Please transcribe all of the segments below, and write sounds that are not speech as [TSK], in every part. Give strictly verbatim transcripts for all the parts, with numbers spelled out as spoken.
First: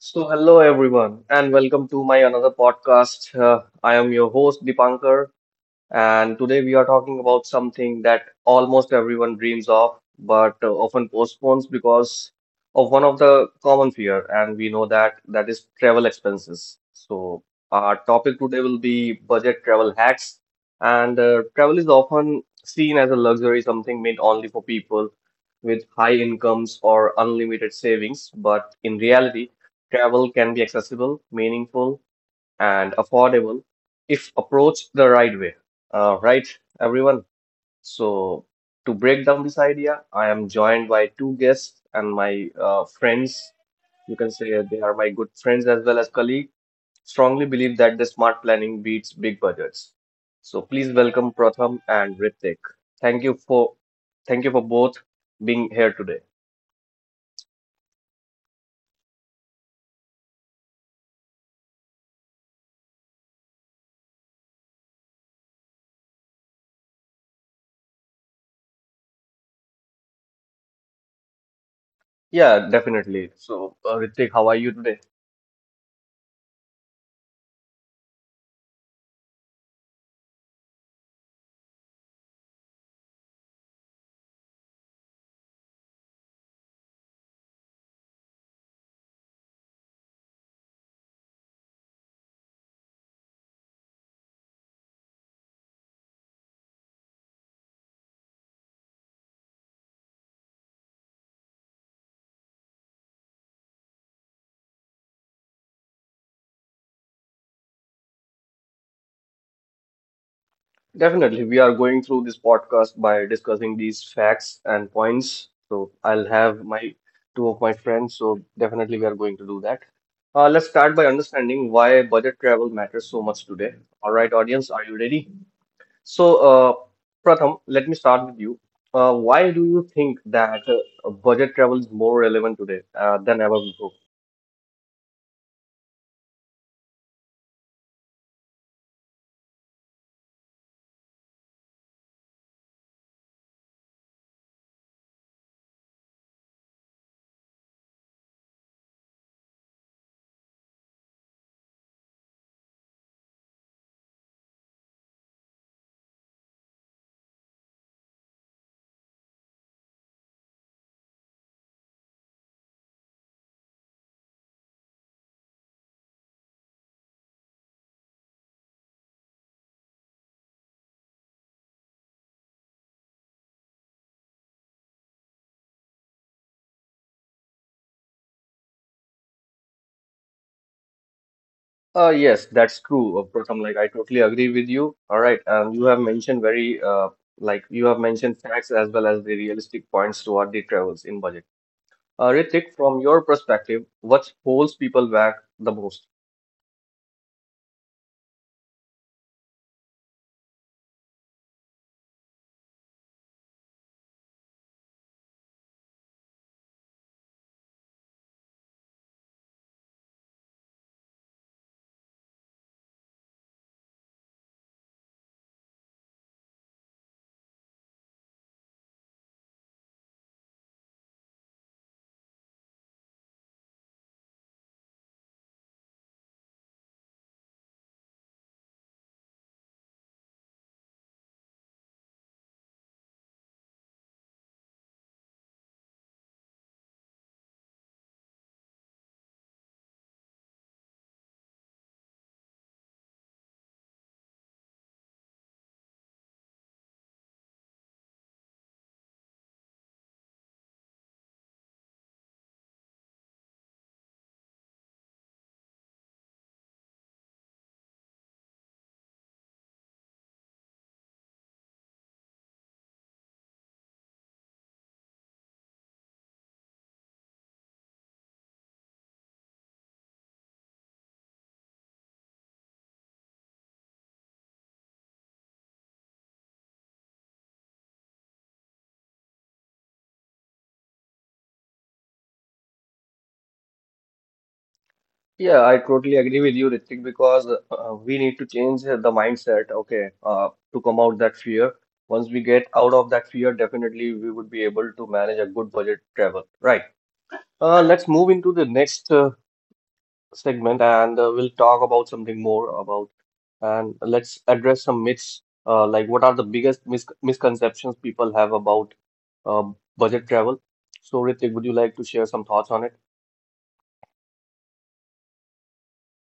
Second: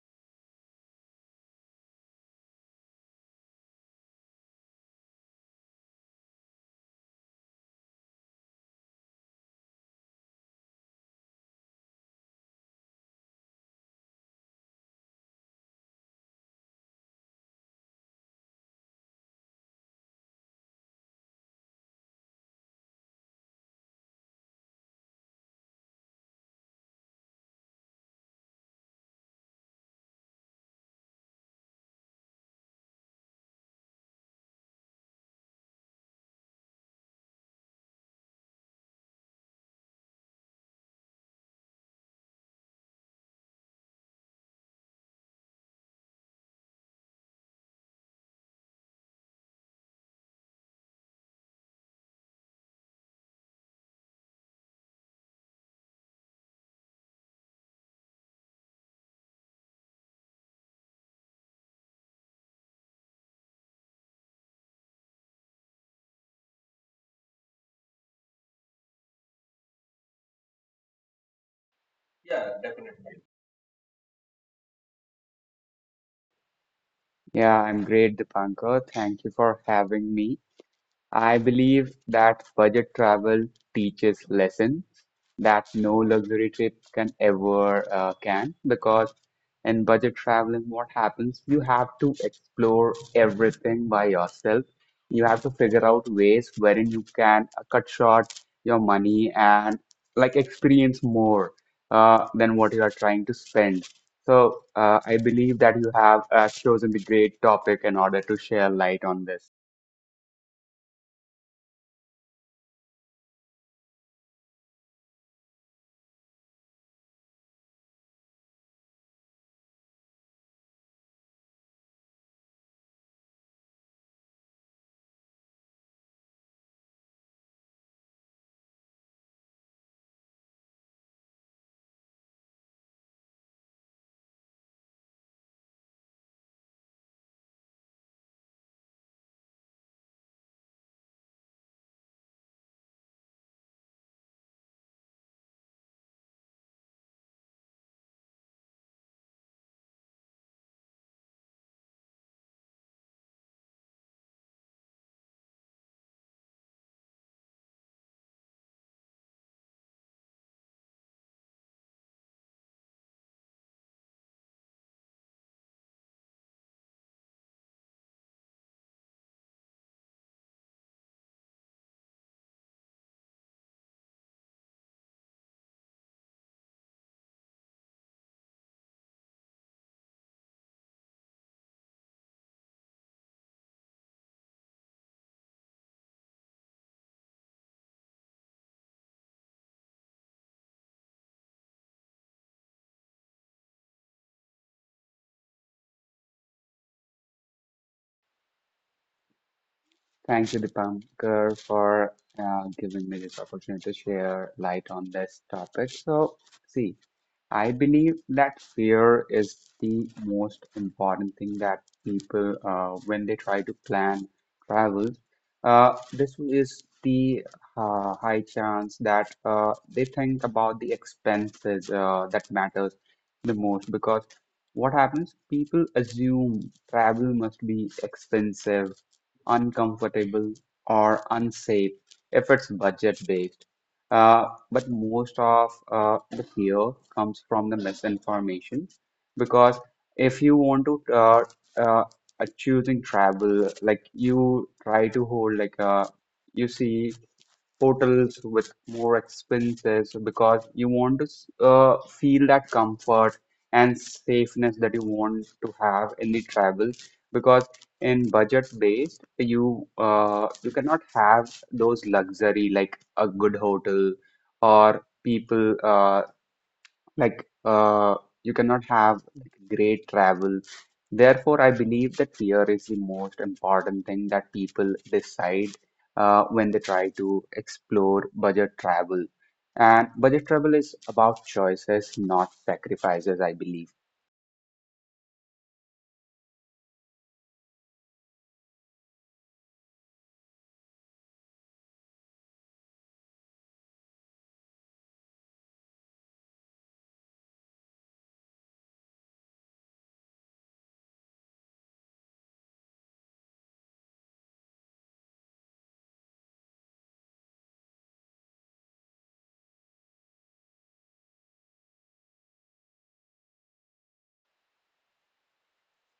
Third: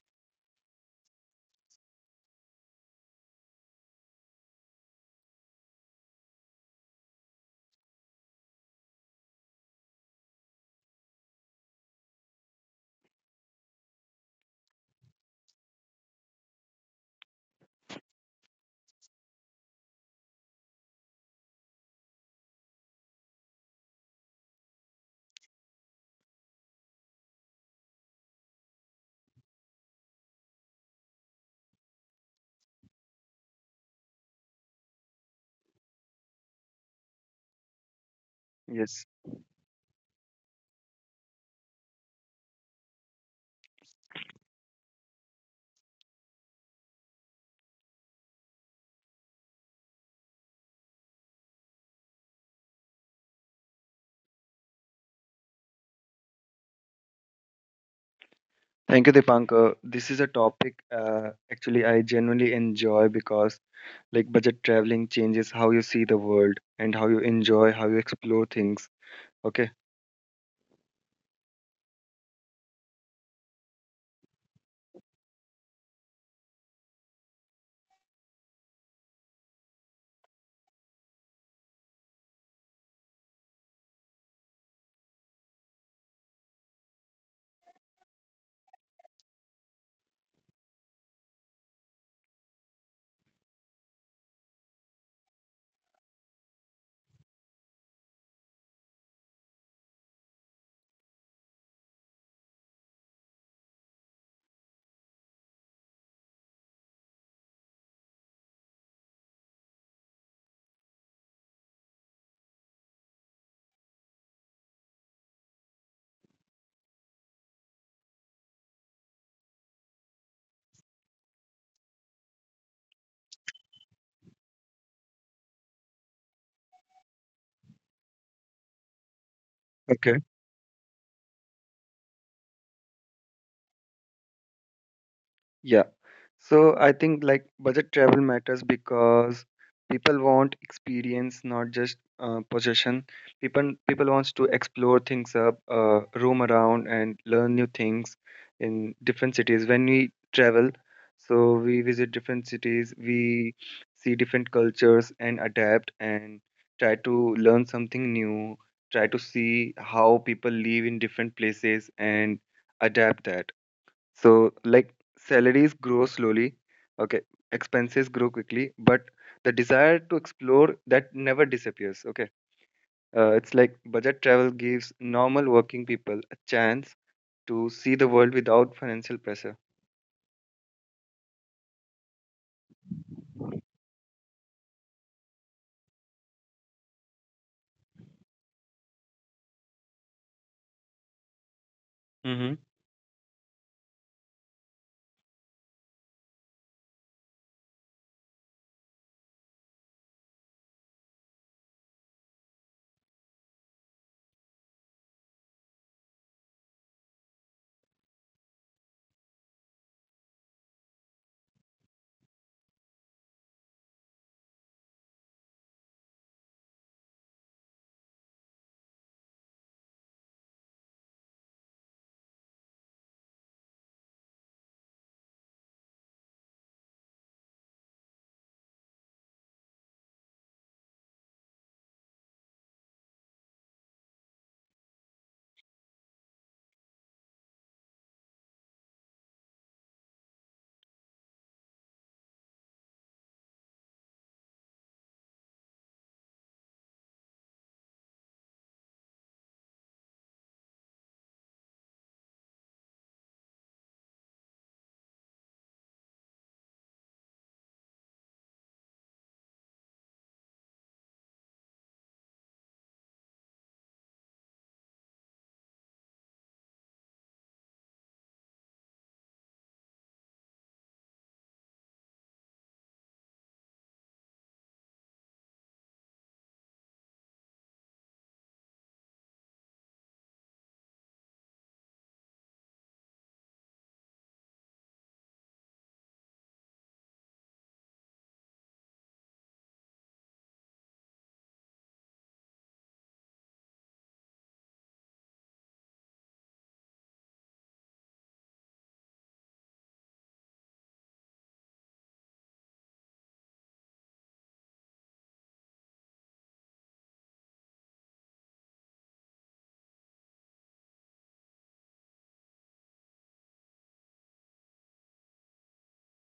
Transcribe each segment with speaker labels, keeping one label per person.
Speaker 1: So, hello everyone, and welcome to my another podcast. Uh, I am your host Dipankar, and today we are talking about something that almost everyone dreams of, but uh, often postpones because of one of the common fear, and we know that that is travel expenses. So our topic today will be budget travel hacks, and uh, travel is often seen as a luxury, something meant only for people with high incomes or unlimited savings, but in reality, travel can be accessible, meaningful, and affordable if approached the right way. Uh, right, everyone. So, to
Speaker 2: Yes.
Speaker 1: break down this idea, I am joined by two guests and my uh, friends. You can say they are my good friends as well as colleagues. Strongly believe that the smart planning beats big budgets. So, please welcome Pratham and Ritik. Thank you for Thank you for both being here today.
Speaker 2: Thank you, Dipankar. This is a topic uh, actually I genuinely enjoy because like budget traveling changes how you see the world and how you enjoy, how you explore things. Okay.
Speaker 3: Yeah,
Speaker 1: Yeah,
Speaker 3: definitely.
Speaker 1: definitely. So, uh, Ritik, how are you today?
Speaker 3: Yeah, I'm great, Dipankar. Thank you for having me. I believe that budget travel teaches lessons that no luxury trip can ever uh, can, because in budget traveling, what happens? You have to explore everything by yourself. You have to figure out ways wherein you can uh, cut short your money and like experience more uh, than what you are trying to spend. So uh, I believe that you have uh, chosen the great topic in order to share light on this.
Speaker 1: Definitely, we are going through this podcast by discussing these facts and points. So I'll have my two of my friends. So definitely, we are going to do that. Uh, let's start by understanding why budget travel matters so much today. All right, audience, are you ready? So, uh, Pratham, let me start with you. Uh, why do you think that uh, budget travel is more relevant today uh, than ever before?
Speaker 2: Yeah. So I think like budget travel matters because people want experience, not just uh, possession. People people wants to explore things up, uh, roam around, and learn new things in different cities. When we travel, so we visit different cities, we see different cultures and adapt and try to learn something new. Try to see how people live in different places and adapt that. So, like, salaries grow slowly, okay, expenses grow quickly, but the desire to explore that never disappears, okay. Uh, it's like budget travel gives normal working people a chance to see the world without financial pressure.
Speaker 1: Uh, yes, that's true, uh, Pratham. Like, I totally agree with you. All right. Um, you have mentioned very, uh, like, you have mentioned facts as well as the realistic points toward the travels in budget. Uh, Ritik, from your perspective, what holds people back the most?
Speaker 3: Thank you, Deepankar, for uh, giving me this opportunity to share light on this topic. So, see, I believe that fear is the most important thing that people, uh, when they try to plan travel, uh, this is the uh, high chance that uh, they think about the expenses uh, that matters the most. Because what happens? People assume travel must be expensive, uncomfortable, or unsafe if it's budget based. Uh, but most of uh, the fear comes from the misinformation, because if you want to uh, uh, uh, choosing travel, like you try to hold like a, you see hotels with more expenses because you want to uh, feel that comfort and safeness that you want to have in the travel. Because in budget based, you uh, you cannot have those luxury like a good hotel, or people uh, like uh, you cannot have like great travel. Therefore, I believe that fear is the most important thing that people decide uh, when they try to explore budget travel. And budget travel is about choices, not sacrifices, I believe.
Speaker 1: Yeah, I totally agree with you, Ritik, because uh, uh, we need to change uh, the mindset, okay, uh, to come out that fear. Once we get out of that fear, definitely we would be able to manage a good budget travel, right? Uh, let's move into the next uh, segment and uh, we'll talk about something more about and let's address some myths uh, like what are the biggest mis misconceptions people have about uh, budget travel. So Ritik, would you like to share some thoughts on it?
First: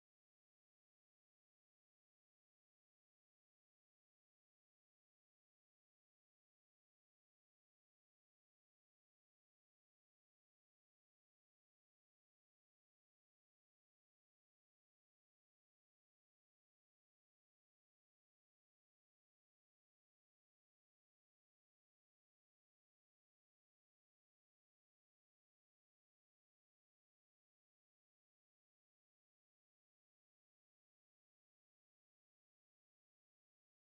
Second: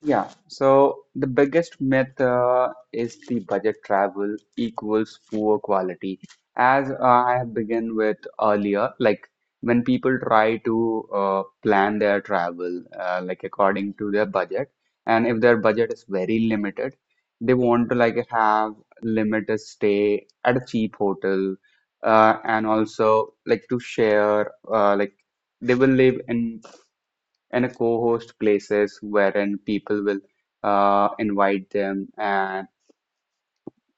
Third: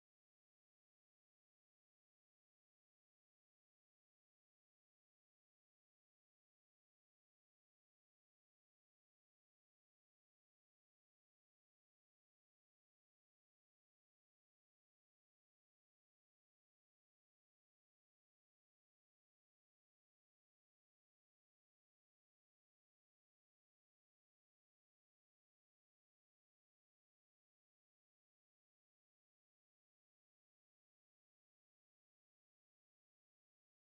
Speaker 3: Yeah, so the biggest myth uh, is the budget travel equals poor quality. As uh, I have begun with earlier, like when people try to uh, plan their travel uh, like according to their budget, and if their budget is very limited, they want to like have limited stay at a cheap hotel, uh, and also like to share uh, like they will live in and a co-host places wherein people will uh, invite them and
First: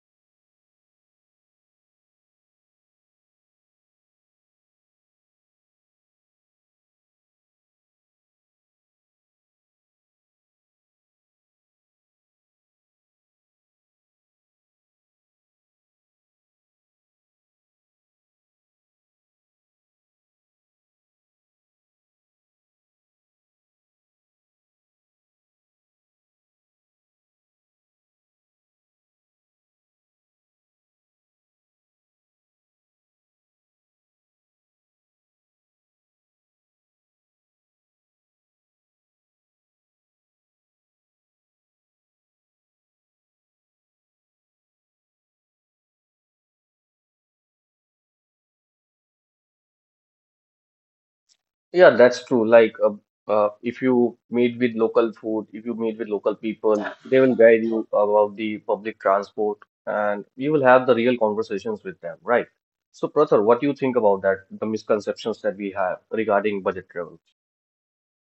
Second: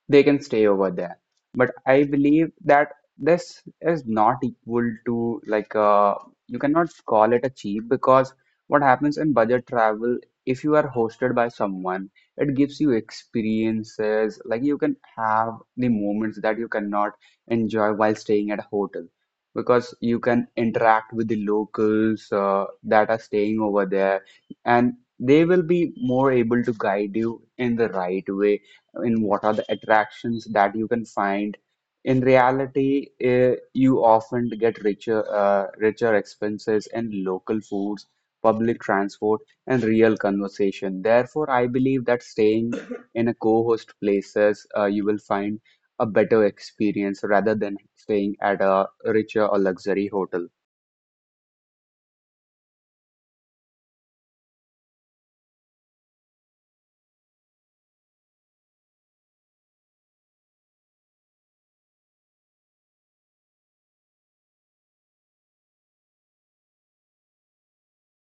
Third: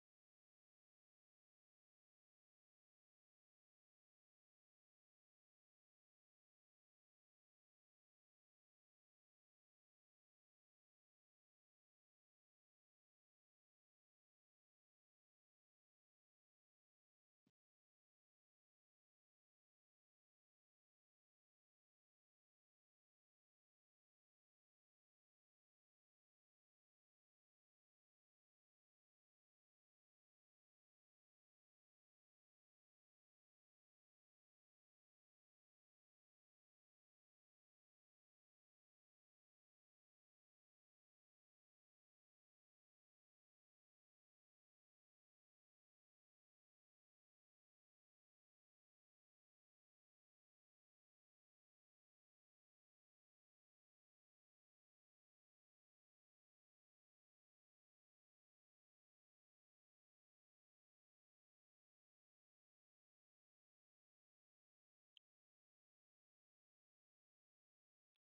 Speaker 3: they can stay over there. But I believe that this is not equal to like uh, you cannot call it a cheap, because what happens in budget travel, if you are hosted by someone, it gives you experiences like you can have the moments that you cannot enjoy while staying at a hotel. Because you can interact with the locals uh, that are staying over there, and they will be more able to guide you in the right way in what are the attractions that you can find. In reality, eh, you often get richer, uh, richer expenses in local foods, public transport, and real conversation. Therefore, I believe that staying in a co-host places, uh, you will find a better experience rather than staying at a richer or luxury hotel.
Speaker 1: Yeah, that's true. Like, uh, uh, if you meet with local food, if you meet with local people, they will guide you about the public transport and you will have the real conversations with them, right? So, Prathar, what do you think about that, the misconceptions that we have regarding budget travel?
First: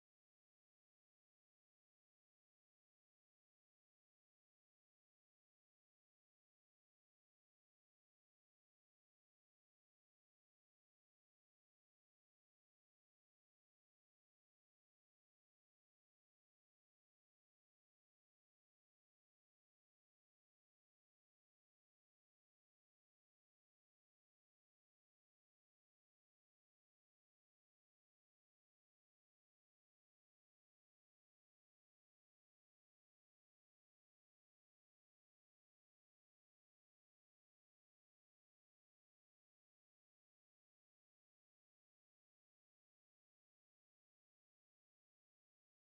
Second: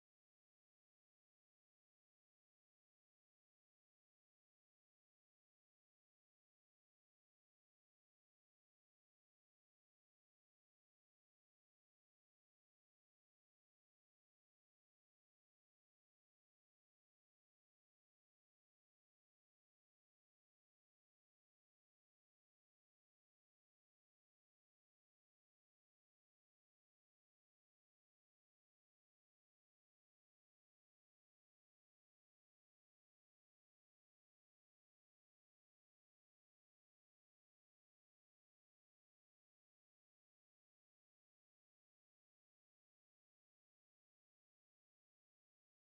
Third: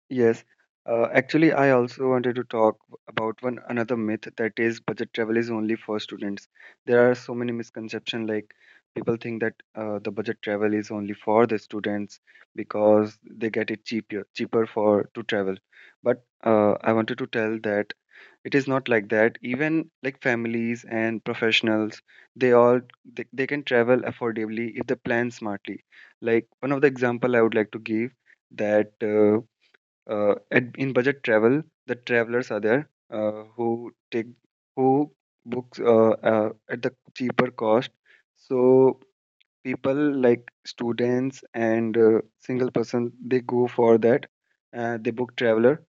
Speaker 2: Yes. Uh, actually, I also wanted to talk about one another myth, that is budget travel is only for students. There are so many misconceptions, like people think that uh, the budget travel is only for the students because they get it cheaper cheaper for to travel. But uh, I wanted to tell that it is not like that. Even like families and professionals, they all they, they can travel affordably if they plan smartly. Like one of the example I would like to give that. Uh, uh, at, in budget travel the travelers are there uh, who take who books uh, uh, at the cheaper cost, so people like students and uh, single person, they go for that. Uh, they book traveler,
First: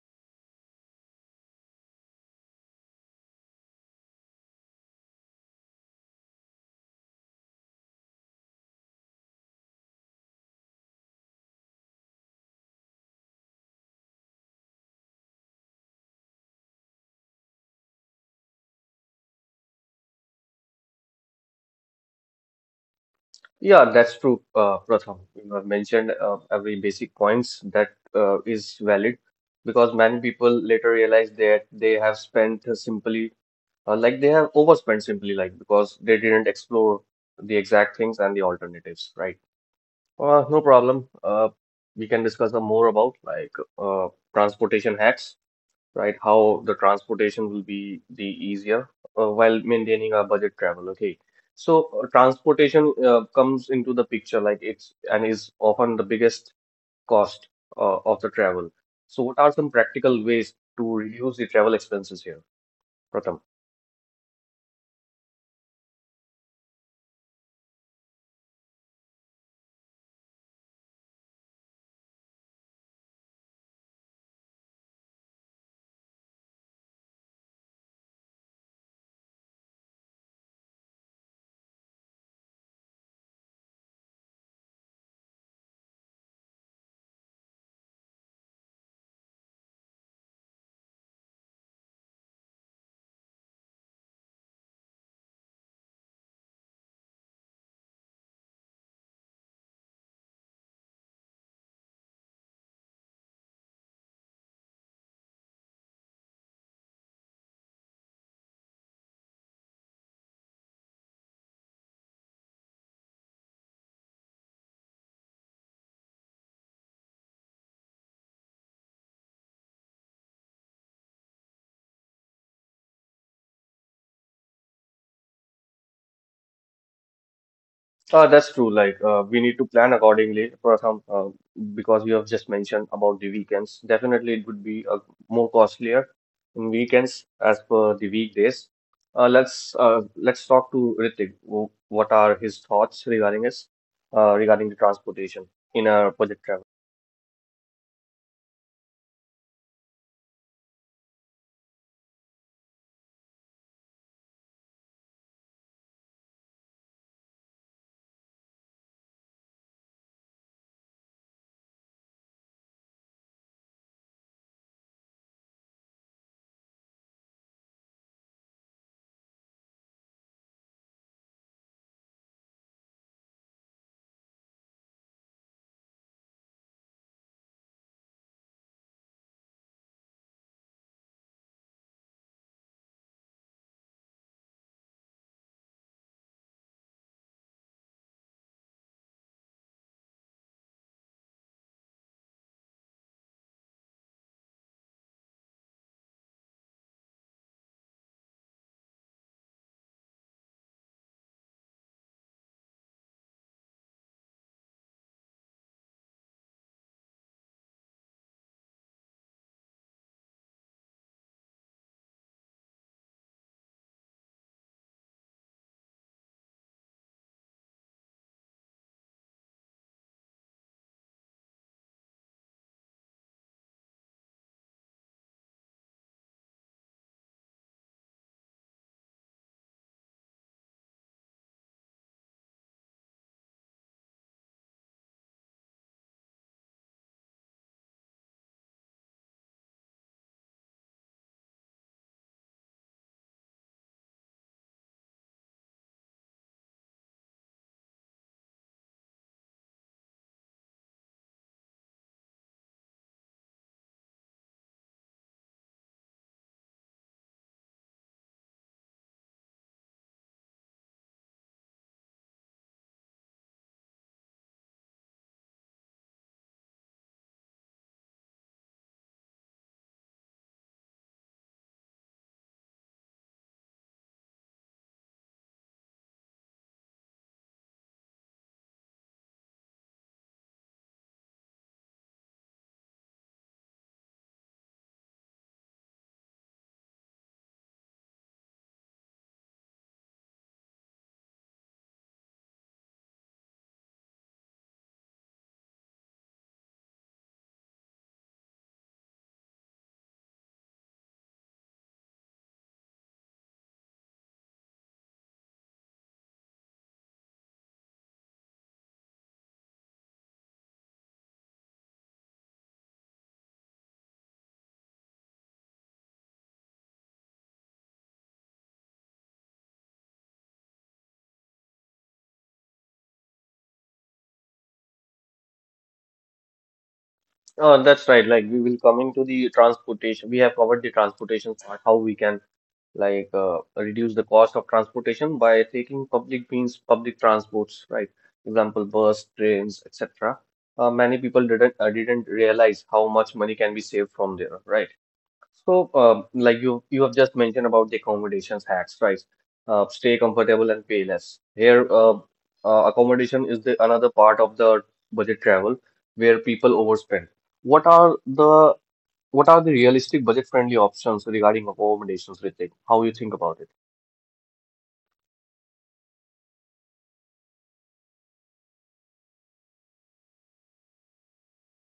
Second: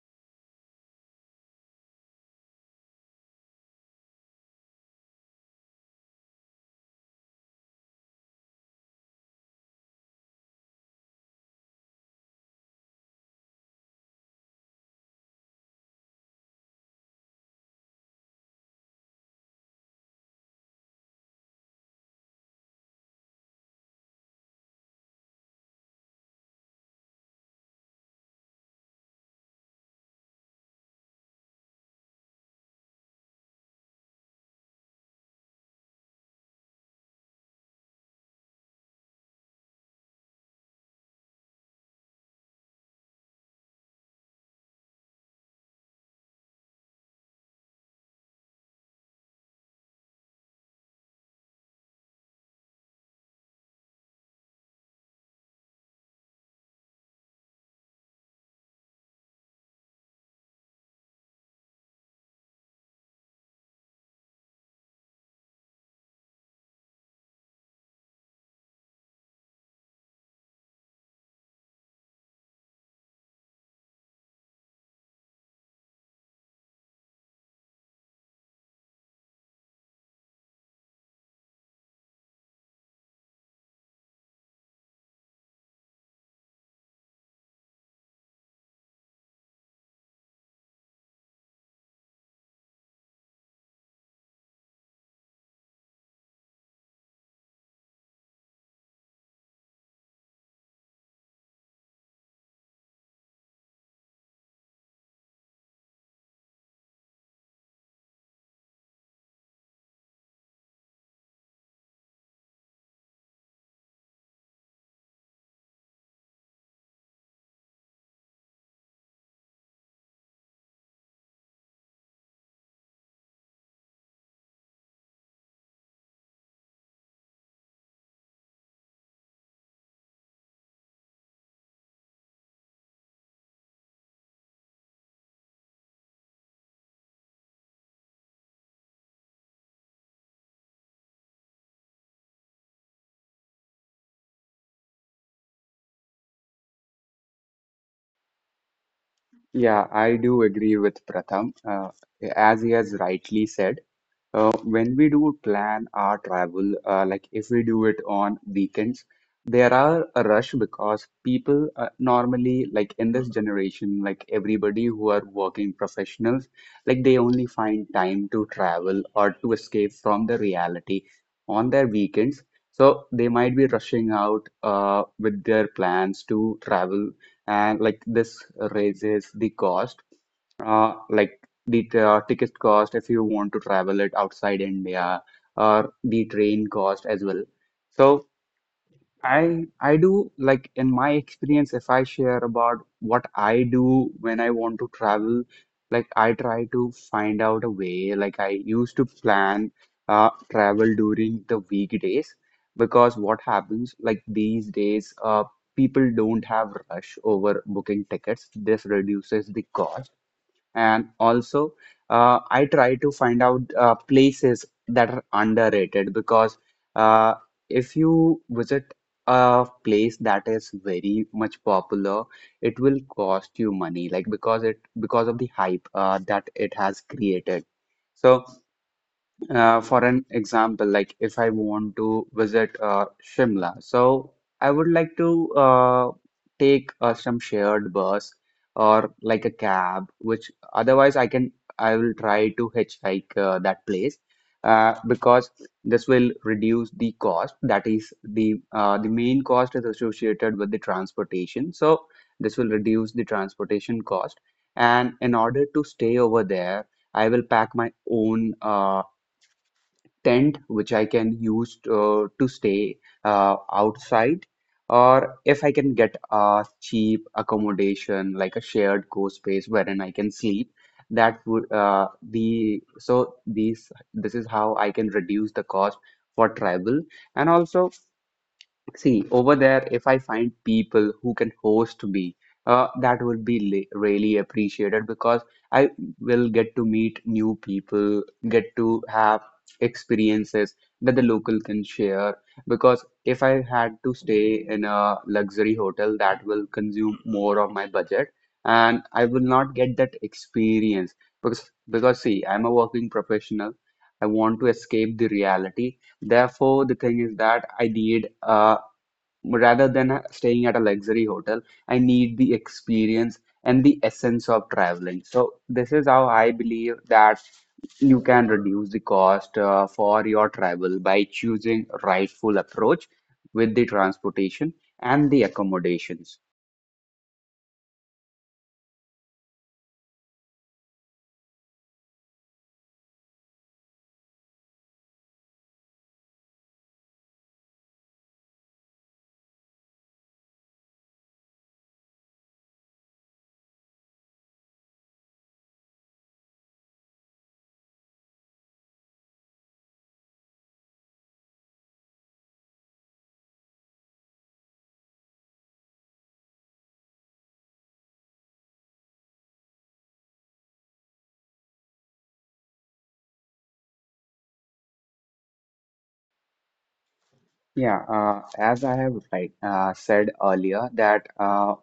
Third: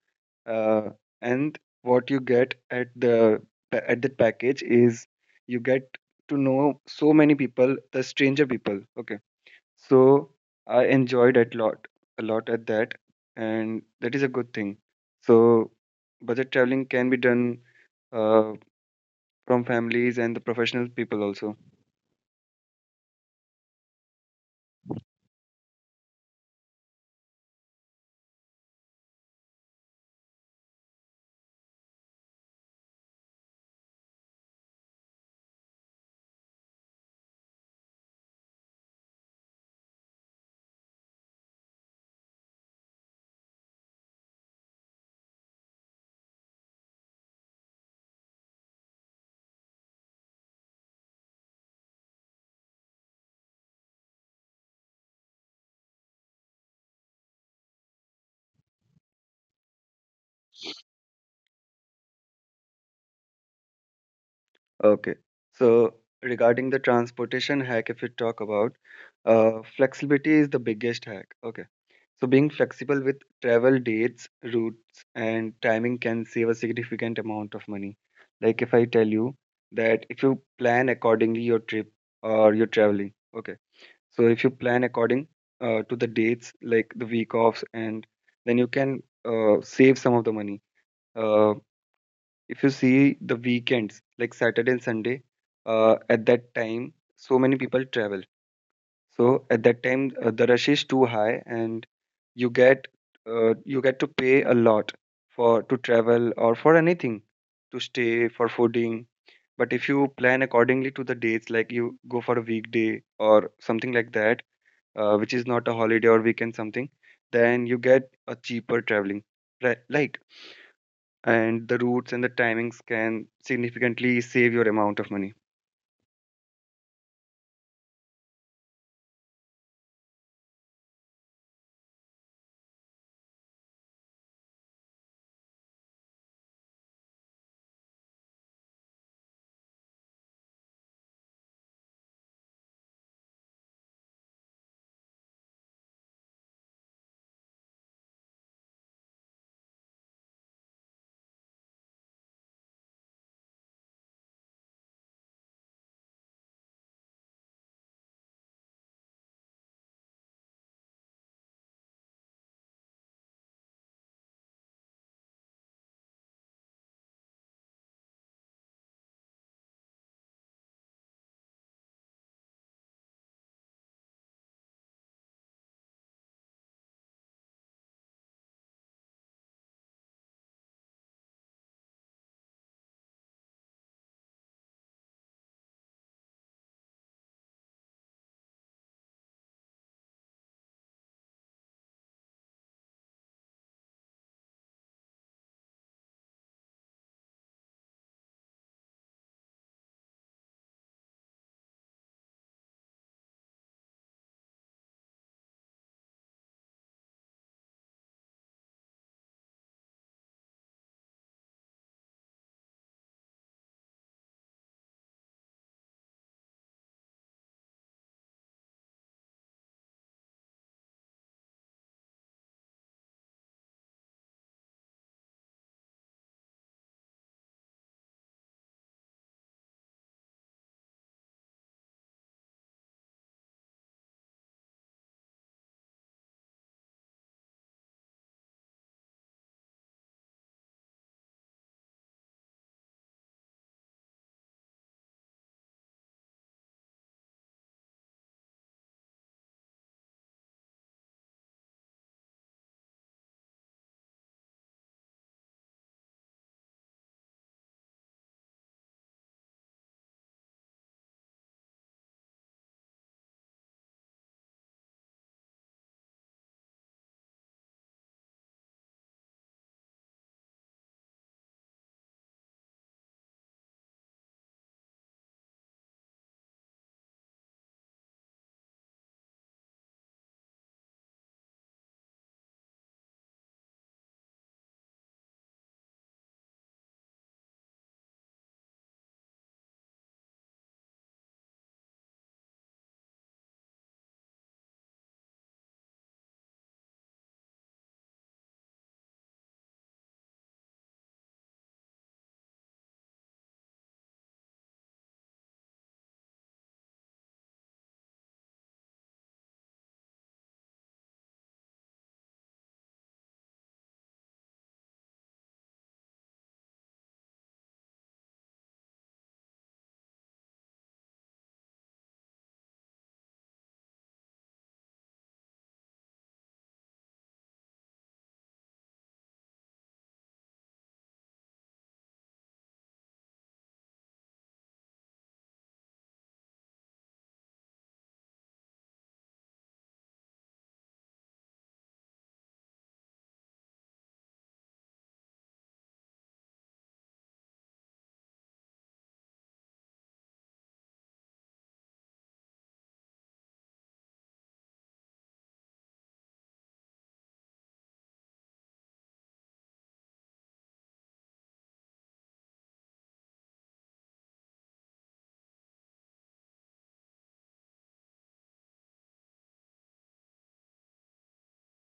Speaker 2: uh, and what you get at the pa- at that package is you get to know so many people, the stranger people, okay. So I enjoyed it a lot, a lot at that, and that is a good thing. So budget traveling can be done uh, from families and the professional people also.
Speaker 1: Yeah, that's true, uh, Pratham. You have mentioned uh, every basic points that uh, is valid because many people later realize that they have spent uh, simply uh, like they have overspent simply like because they didn't explore the exact things and the alternatives, right? Uh, no problem. Uh, we can discuss the more about like uh, transportation hacks, right? How the transportation will be the easier uh, while maintaining our budget travel. Okay, so uh, transportation uh, comes into the picture like it's and is often the biggest cost uh, of the travel. So, what are some practical ways to reduce the travel expenses here, Pratham?
Speaker 2: Okay. So regarding the transportation hack, if we talk about, uh, flexibility is the biggest hack. Okay. So being flexible with travel dates, routes, and timing can save a significant amount of money. Like if I tell you that if you plan accordingly your trip or your traveling, okay. So if you plan according uh, to the dates, like the week offs, and then you can uh, save some of the money. Uh, if you see the weekends, like Saturday and Sunday, uh, at that time, so many people travel. So at that time, uh, the rush is too high, and you get uh, you get to pay a lot for to travel or for anything, to stay for fooding. But if you plan accordingly to the dates, like you go for a weekday or something like that, uh, which is not a holiday or weekend something, then you get a cheaper traveling, right? Like, and the routes and the timings can significantly save your amount of money.
Speaker 1: Uh, that's true. Like, uh, we need to plan accordingly for some, uh, because you have just mentioned about the weekends. Definitely, it would be uh, more costlier in weekends as per the weekdays. Uh, let's uh, let's talk to Ritik. Wh- What are his thoughts regarding this, uh, regarding the transportation in our project travel?
Speaker 3: Yeah, I do agree with Pratham. Uh, as he has rightly said, Uh, when we do plan our travel, uh, like if we do it on weekends, there are a rush because people uh, normally, like in this generation, like everybody who are working professionals, like they only find time to travel or to escape from the reality on their weekends. So they might be rushing out uh, with their plans to travel, and like this raises the cost uh, like the t- uh, ticket cost if you want to travel it outside India, or the train cost as well. So I I do, like in my experience, if I share about what I do when I want to travel, like I try to find out a way. Like I used to plan uh, travel during the weekdays, because what happens like these days uh, people don't have rush over booking tickets. This reduces the cost. And also, uh, I try to find out uh, places that are underrated, because uh, if you visit a place that is very much popular, it will cost you money, like because it, because of the hype uh, that it has created. So uh, for an example, like if I want to visit uh, Shimla, so I would like to uh, take uh, some shared bus or like a cab, which otherwise I can, I will try to hitchhike uh, that place uh, because this will reduce the cost. That is the uh, the main cost is associated with the transportation, so this will reduce the transportation cost. And in order to stay over there, I will pack my own uh, tent which I can use to, to stay uh, outside, or if I can get a cheap accommodation like a shared co-space wherein I can sleep, that would uh, the so these this is how I can reduce the cost for travel. And also, see, over there, if I find people who can host me, uh, that would be li- really appreciated, because I will get to meet new people, get to have experiences that the local can share. Because if I had to stay in a luxury hotel, that will consume more of my budget, and I will not get that experience. Because, because see, I'm a working professional. I want to escape the reality. Therefore, the thing is that I need a, rather than uh, staying at a luxury hotel, I need the experience and the essence of traveling. So this is how I believe that you can reduce the cost uh, for your travel by choosing rightful approach with the transportation and the accommodations.
Speaker 1: Uh, that's right. Like, we will come into the transportation. We have covered the transportation part, how we can like uh, reduce the cost of transportation by taking public means public transports, right? Example: bus, trains, etc. Uh, many people didn't uh, didn't realize how much money can be saved from there, right? So um, like you you have just mentioned about the accommodations hacks, right? Uh, stay comfortable and pay less here. Uh, uh, accommodation is the another part of the budget travel where people overspend. What are the what are the realistic budget-friendly options regarding accommodations, Ritik? How you think about it?
Speaker 3: Yeah, uh, as I have like uh, said earlier that uh,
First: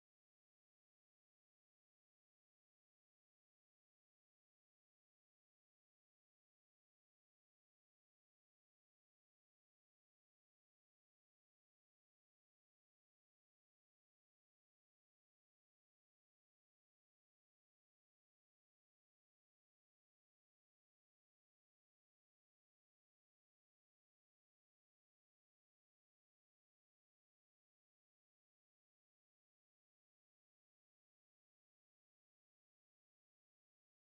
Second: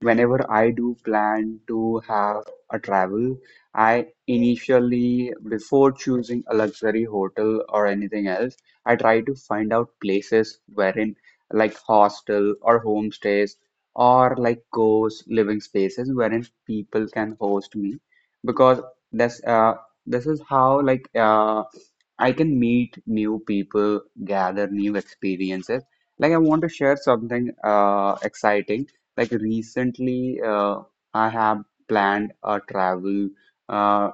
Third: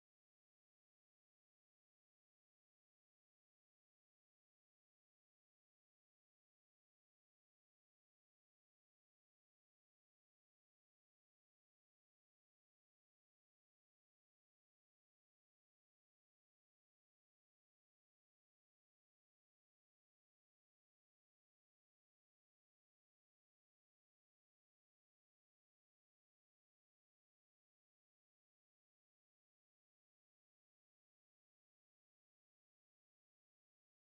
Speaker 3: whenever I do plan to have a travel, I initially, before choosing a luxury hotel or anything else, I try to find out places wherein, like hostel or homestays, or like ghost living spaces wherein people can host me, because this uh this is how like uh I can meet new people, gather new experiences. Like I want to share something uh exciting, like recently uh, I have planned a travel uh,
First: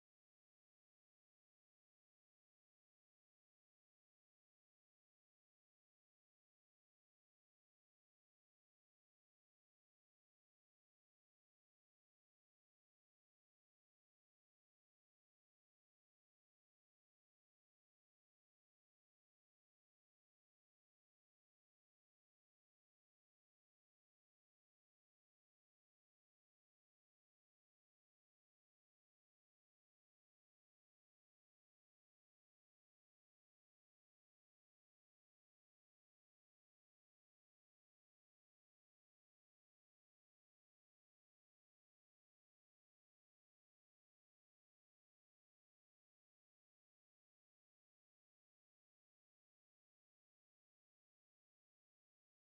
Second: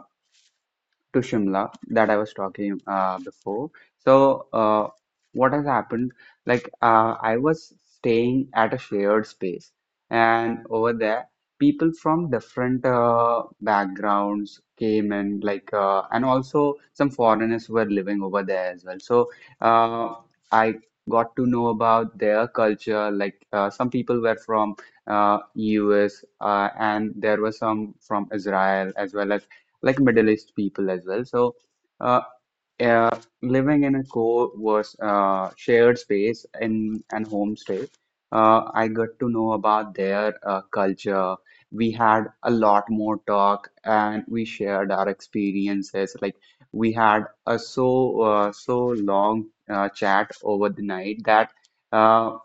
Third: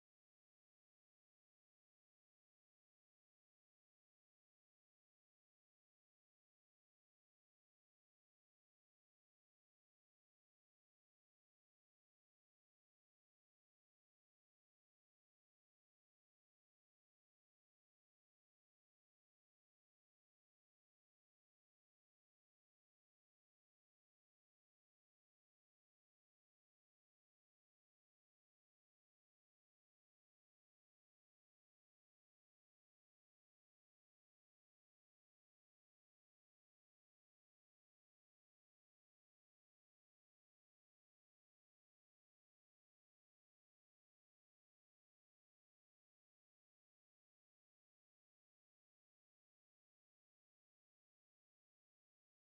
Speaker 3: to Shimla that I was talking uh, before. So, uh, what has happened? Like, uh, I was staying at a shared space, and over there, people from different uh, backgrounds came in, like, uh, and also some foreigners were living over there as well. So, uh, I got to know about their culture. Like, uh, some people were from uh, U S, uh, and there were some from Israel, as well as like Middle East people as well. So, uh, uh, living in a co-worse uh, shared space in an homestay, uh, I got to know about their uh, culture. We had a lot more talk, and we shared our experiences. Like we had a so uh, so long uh, chat over the night that. Uh,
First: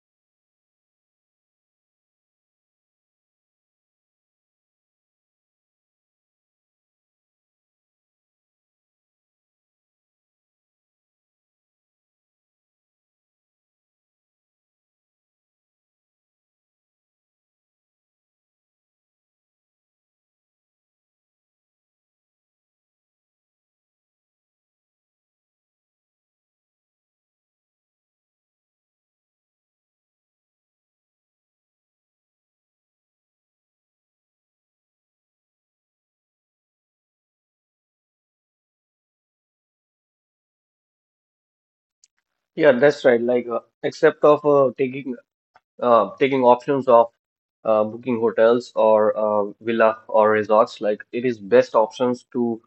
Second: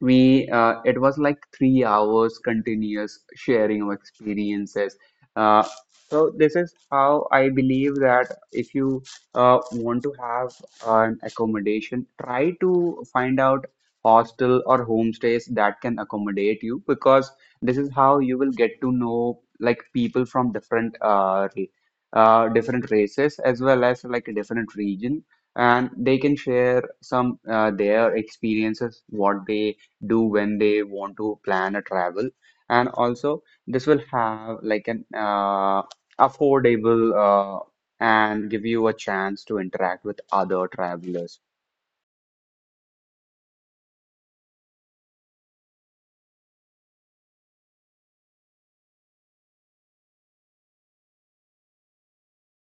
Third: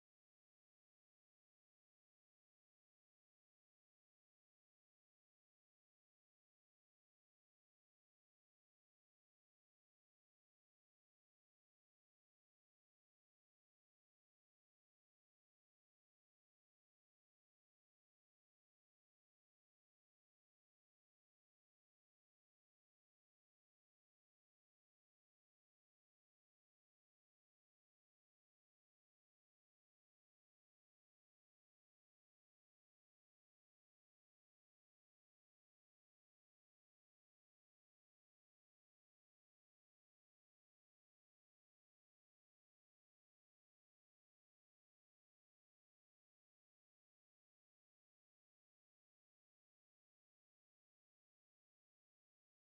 Speaker 3: we uh, it was like three hours continuous sharing of experiences, uh, so this is how I believe that if you uh, want to have an accommodation, try to find out hostel or homestays that can accommodate you, because this is how you will get to know like people from different uh, ra- uh, different races as well as like a different region, and they can share some uh, their experiences, what they do when they want to plan a travel. And also this will have like an uh, affordable uh, and give you a chance to interact with other travelers.
Speaker 1: Yeah, that's right. Like, uh, except of uh, taking uh, taking options of uh, booking hotels or uh, villa or resorts, like it is best options to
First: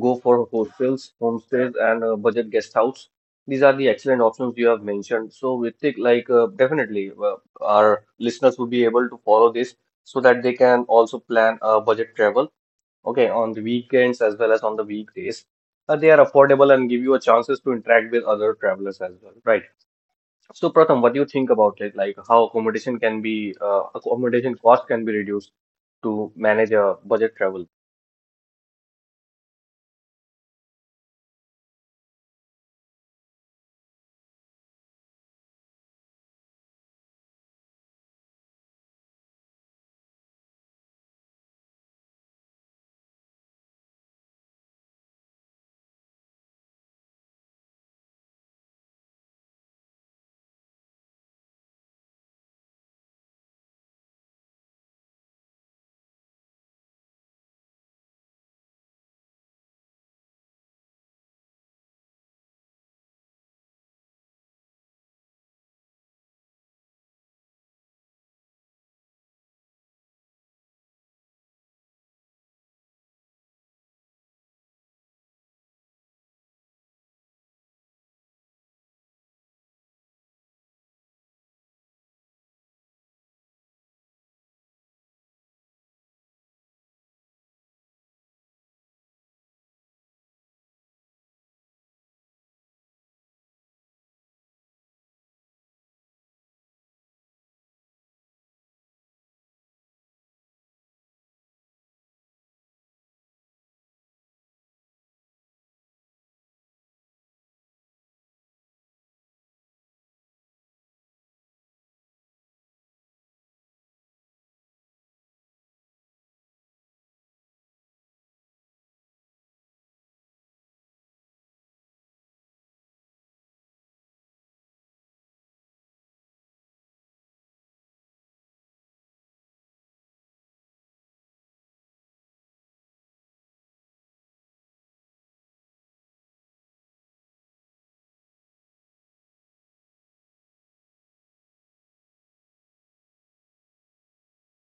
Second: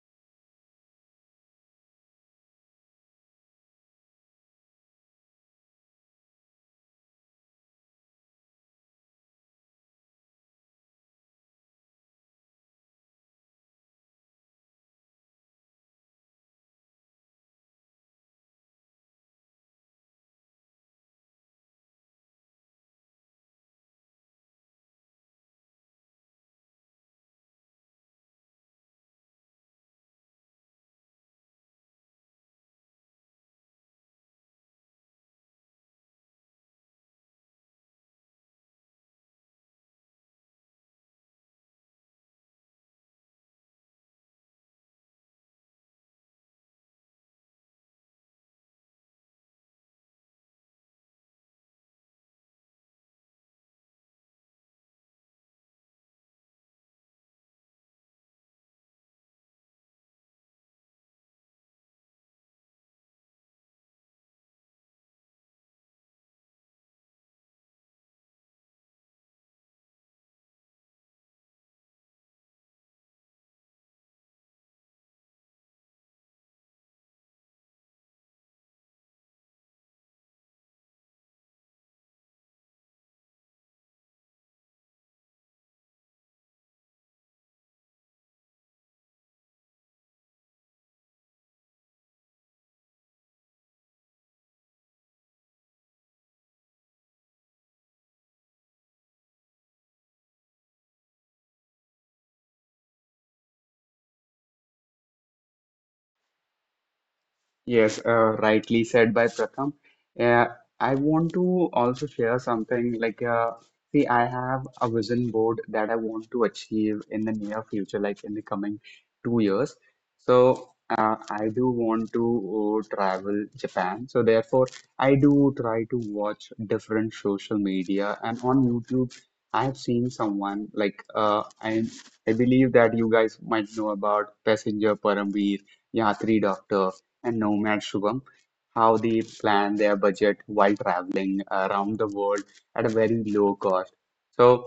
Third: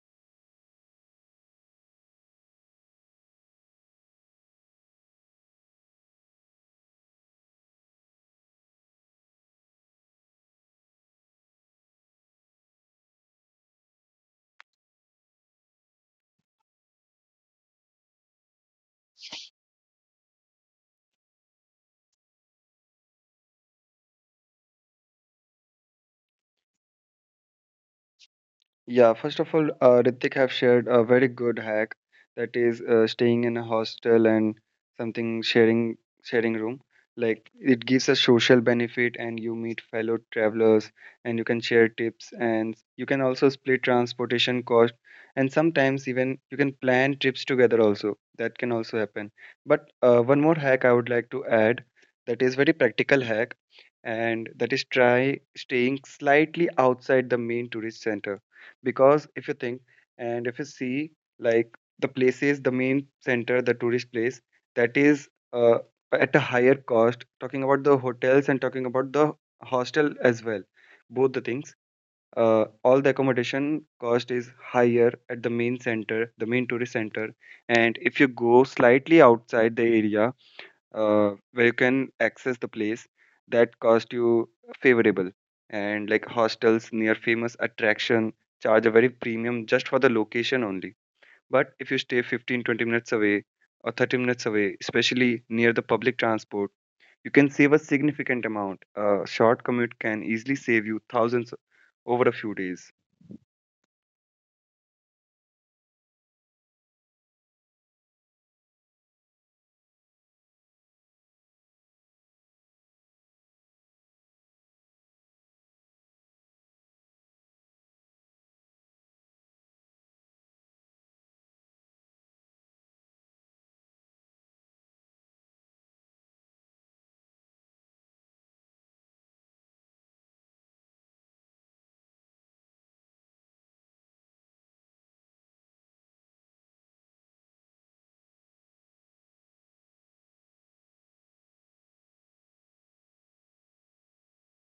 Speaker 1: go for hostels, homestays, and uh, budget guest house. These are the excellent options you have mentioned. So, Ritik, like, uh, definitely uh, our listeners will be able to follow this so that they can also plan a budget travel. Okay, on the weekends as well as on the weekdays. Uh, they are affordable and give you a chances to interact with other travelers as well, right? So, Pratham, what do you think about it? Like how accommodation can be, uh, accommodation cost can be reduced to manage a budget travel.
Speaker 2: Yeah, first of all, uh, Ritik have shared a very good hack, that is uh, staying in a hostel and something, sharing sharing room. Like it gives a social benefit and you meet fellow travelers and you can share tips and you can also split transportation cost, and sometimes even you can plan trips together also. That can also happen. But uh, one more hack I would like to add, that is very practical hack, and that is try staying slightly outside the main tourist center. Because if you think and if you see, like, the places, the main center, the tourist place, that is uh, at a higher cost, talking about the hotels and talking about the hostel as well, both the things, uh, all the accommodation cost is higher at the main center, the main tourist center. And if you go slightly outside the area uh, where you can access the place, that cost you favorable. And like hostels near famous attraction charge a very premium just for the location only, but if you stay fifteen twenty minutes away or thirty minutes away, especially near the public transport, you can save a significant amount. A short commute can easily save you thousands over a few days.
Speaker 3: Yes, uh, rightly said by Pratham. Uh, I want to also share something like, uh, see, I have a vision board that I want to achieve in the near future, like in the coming two years. So, uh, I do want to uh, travel Japan. So, therefore, I do try to watch different social media and on YouTube. I have seen someone like uh, I I believe that you guys might know about Passenger Paramveer, Yatri Doctor, and Nomad Shubham, how they plan their budget while traveling around the world at a very low cost. So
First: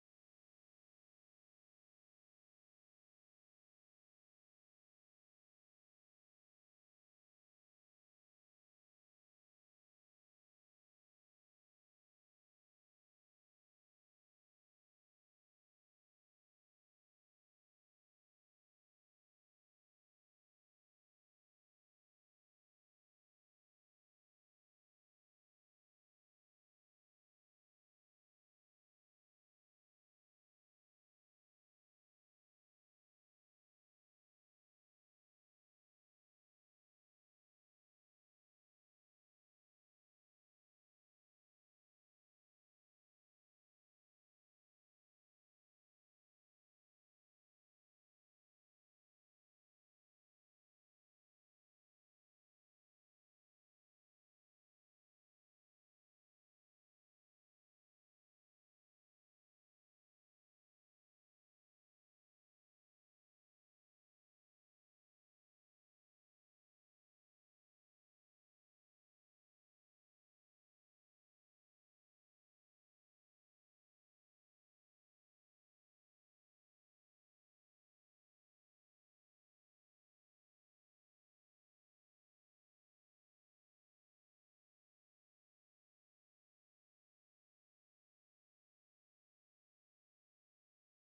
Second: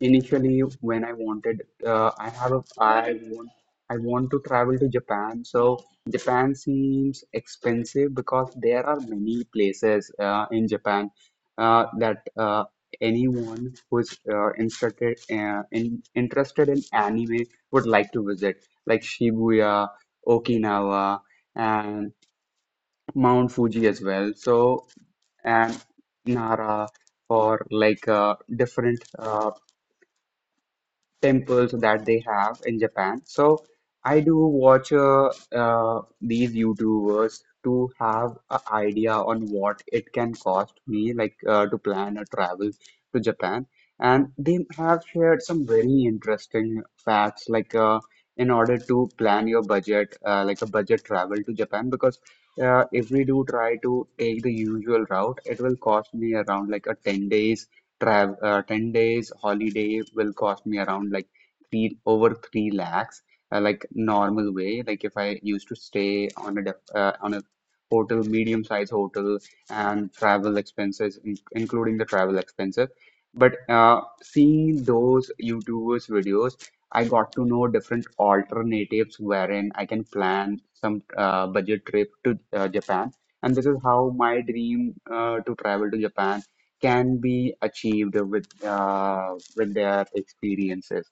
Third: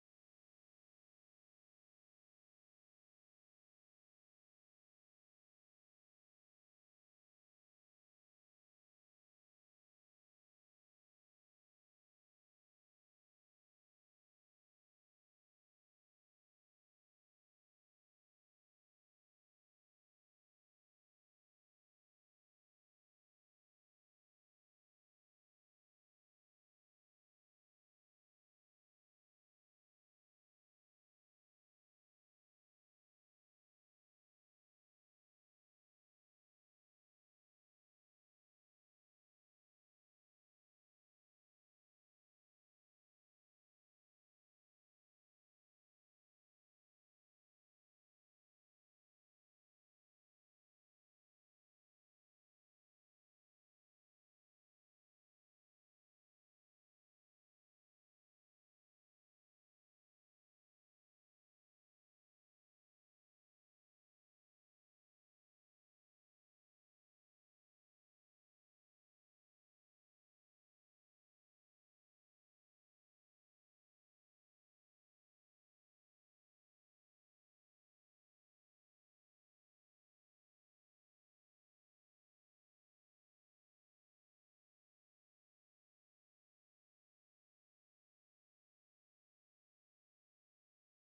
Speaker 3: initially, when I wanted, uh, I have a, I want, I want to travel to Japan. So Japan seems expensive, because there are many places uh, in Japan uh, that uh, anyone who's uh, interested uh, in interested in anime would like to visit, like Shibuya, Okinawa, and Mount Fuji as well. So, and Nara for like uh, different uh, temples that they have in Japan. So I do watch uh, uh, these YouTubers to have an idea on what it can cost me, like uh, to plan a travel to Japan. And they have shared some very interesting facts, like uh, in order to plan your budget, uh, like a budget travel to Japan, because uh, if we do try to take the usual route, it will cost me around like a ten days travel uh, ten days holiday will cost me around like three over three lakhs, uh, like normal way, like if I used to stay on a def uh, on a hotel, medium size hotel, and travel expenses in including the travel expenses but uh, Seeing those YouTubers videos, I got to know different alternatives wherein I can plan some uh, budget trip to uh, Japan, and this is how my dream uh, to travel to Japan can be achieved with uh, with their experiences.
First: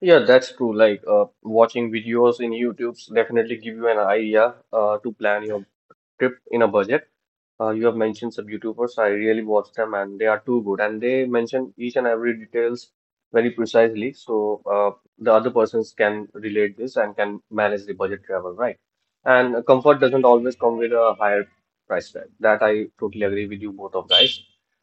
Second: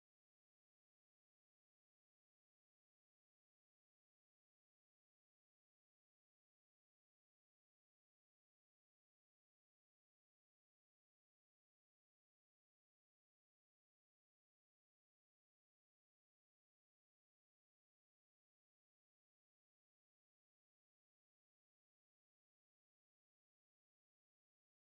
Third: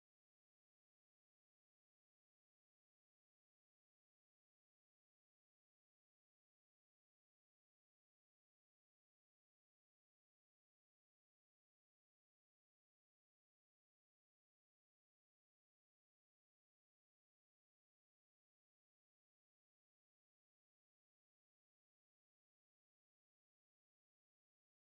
Speaker 1: Yeah, that's true. Like uh, watching videos in YouTube's definitely give you an idea uh, to plan your trip in a budget. Uh, you have mentioned some YouTubers. I really watch them, and they are too good. And they mention each and every details very precisely, so uh, the other persons can relate this and can manage the budget travel, right? And uh, comfort doesn't always come with a higher price tag. That I totally agree with you both of guys.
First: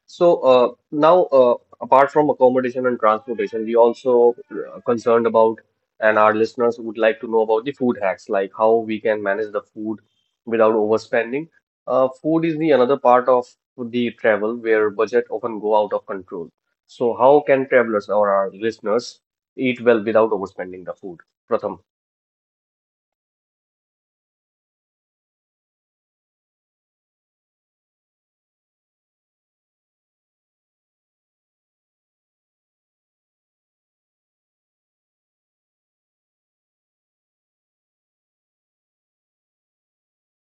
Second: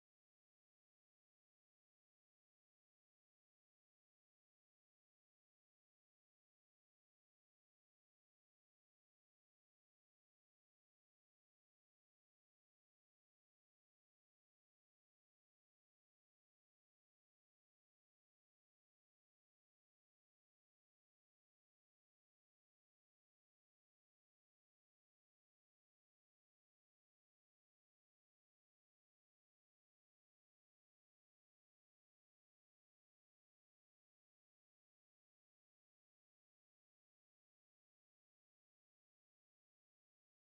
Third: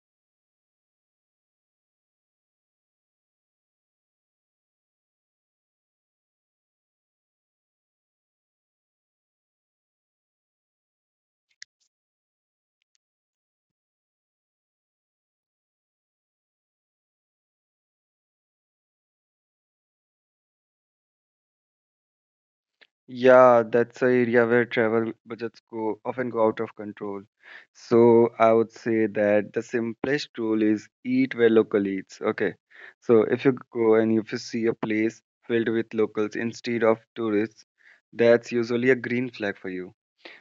Speaker 1: So uh, now, uh, apart from accommodation and transportation, we also uh, concerned about, and our listeners would like to know about the food hacks, like how we can manage the food without overspending. Uh, food is the another part of the travel where budget often go out of control. So how can travelers or our listeners eat well without overspending the food? Pratham.
Speaker 2: Yeah, that's the area where travel budgets go often go out of control. So I would say that the simplest rule is eat where local eats. Okay. So if you go and if you see a place filled with locals instead of tourists, that's usually a green flag for you.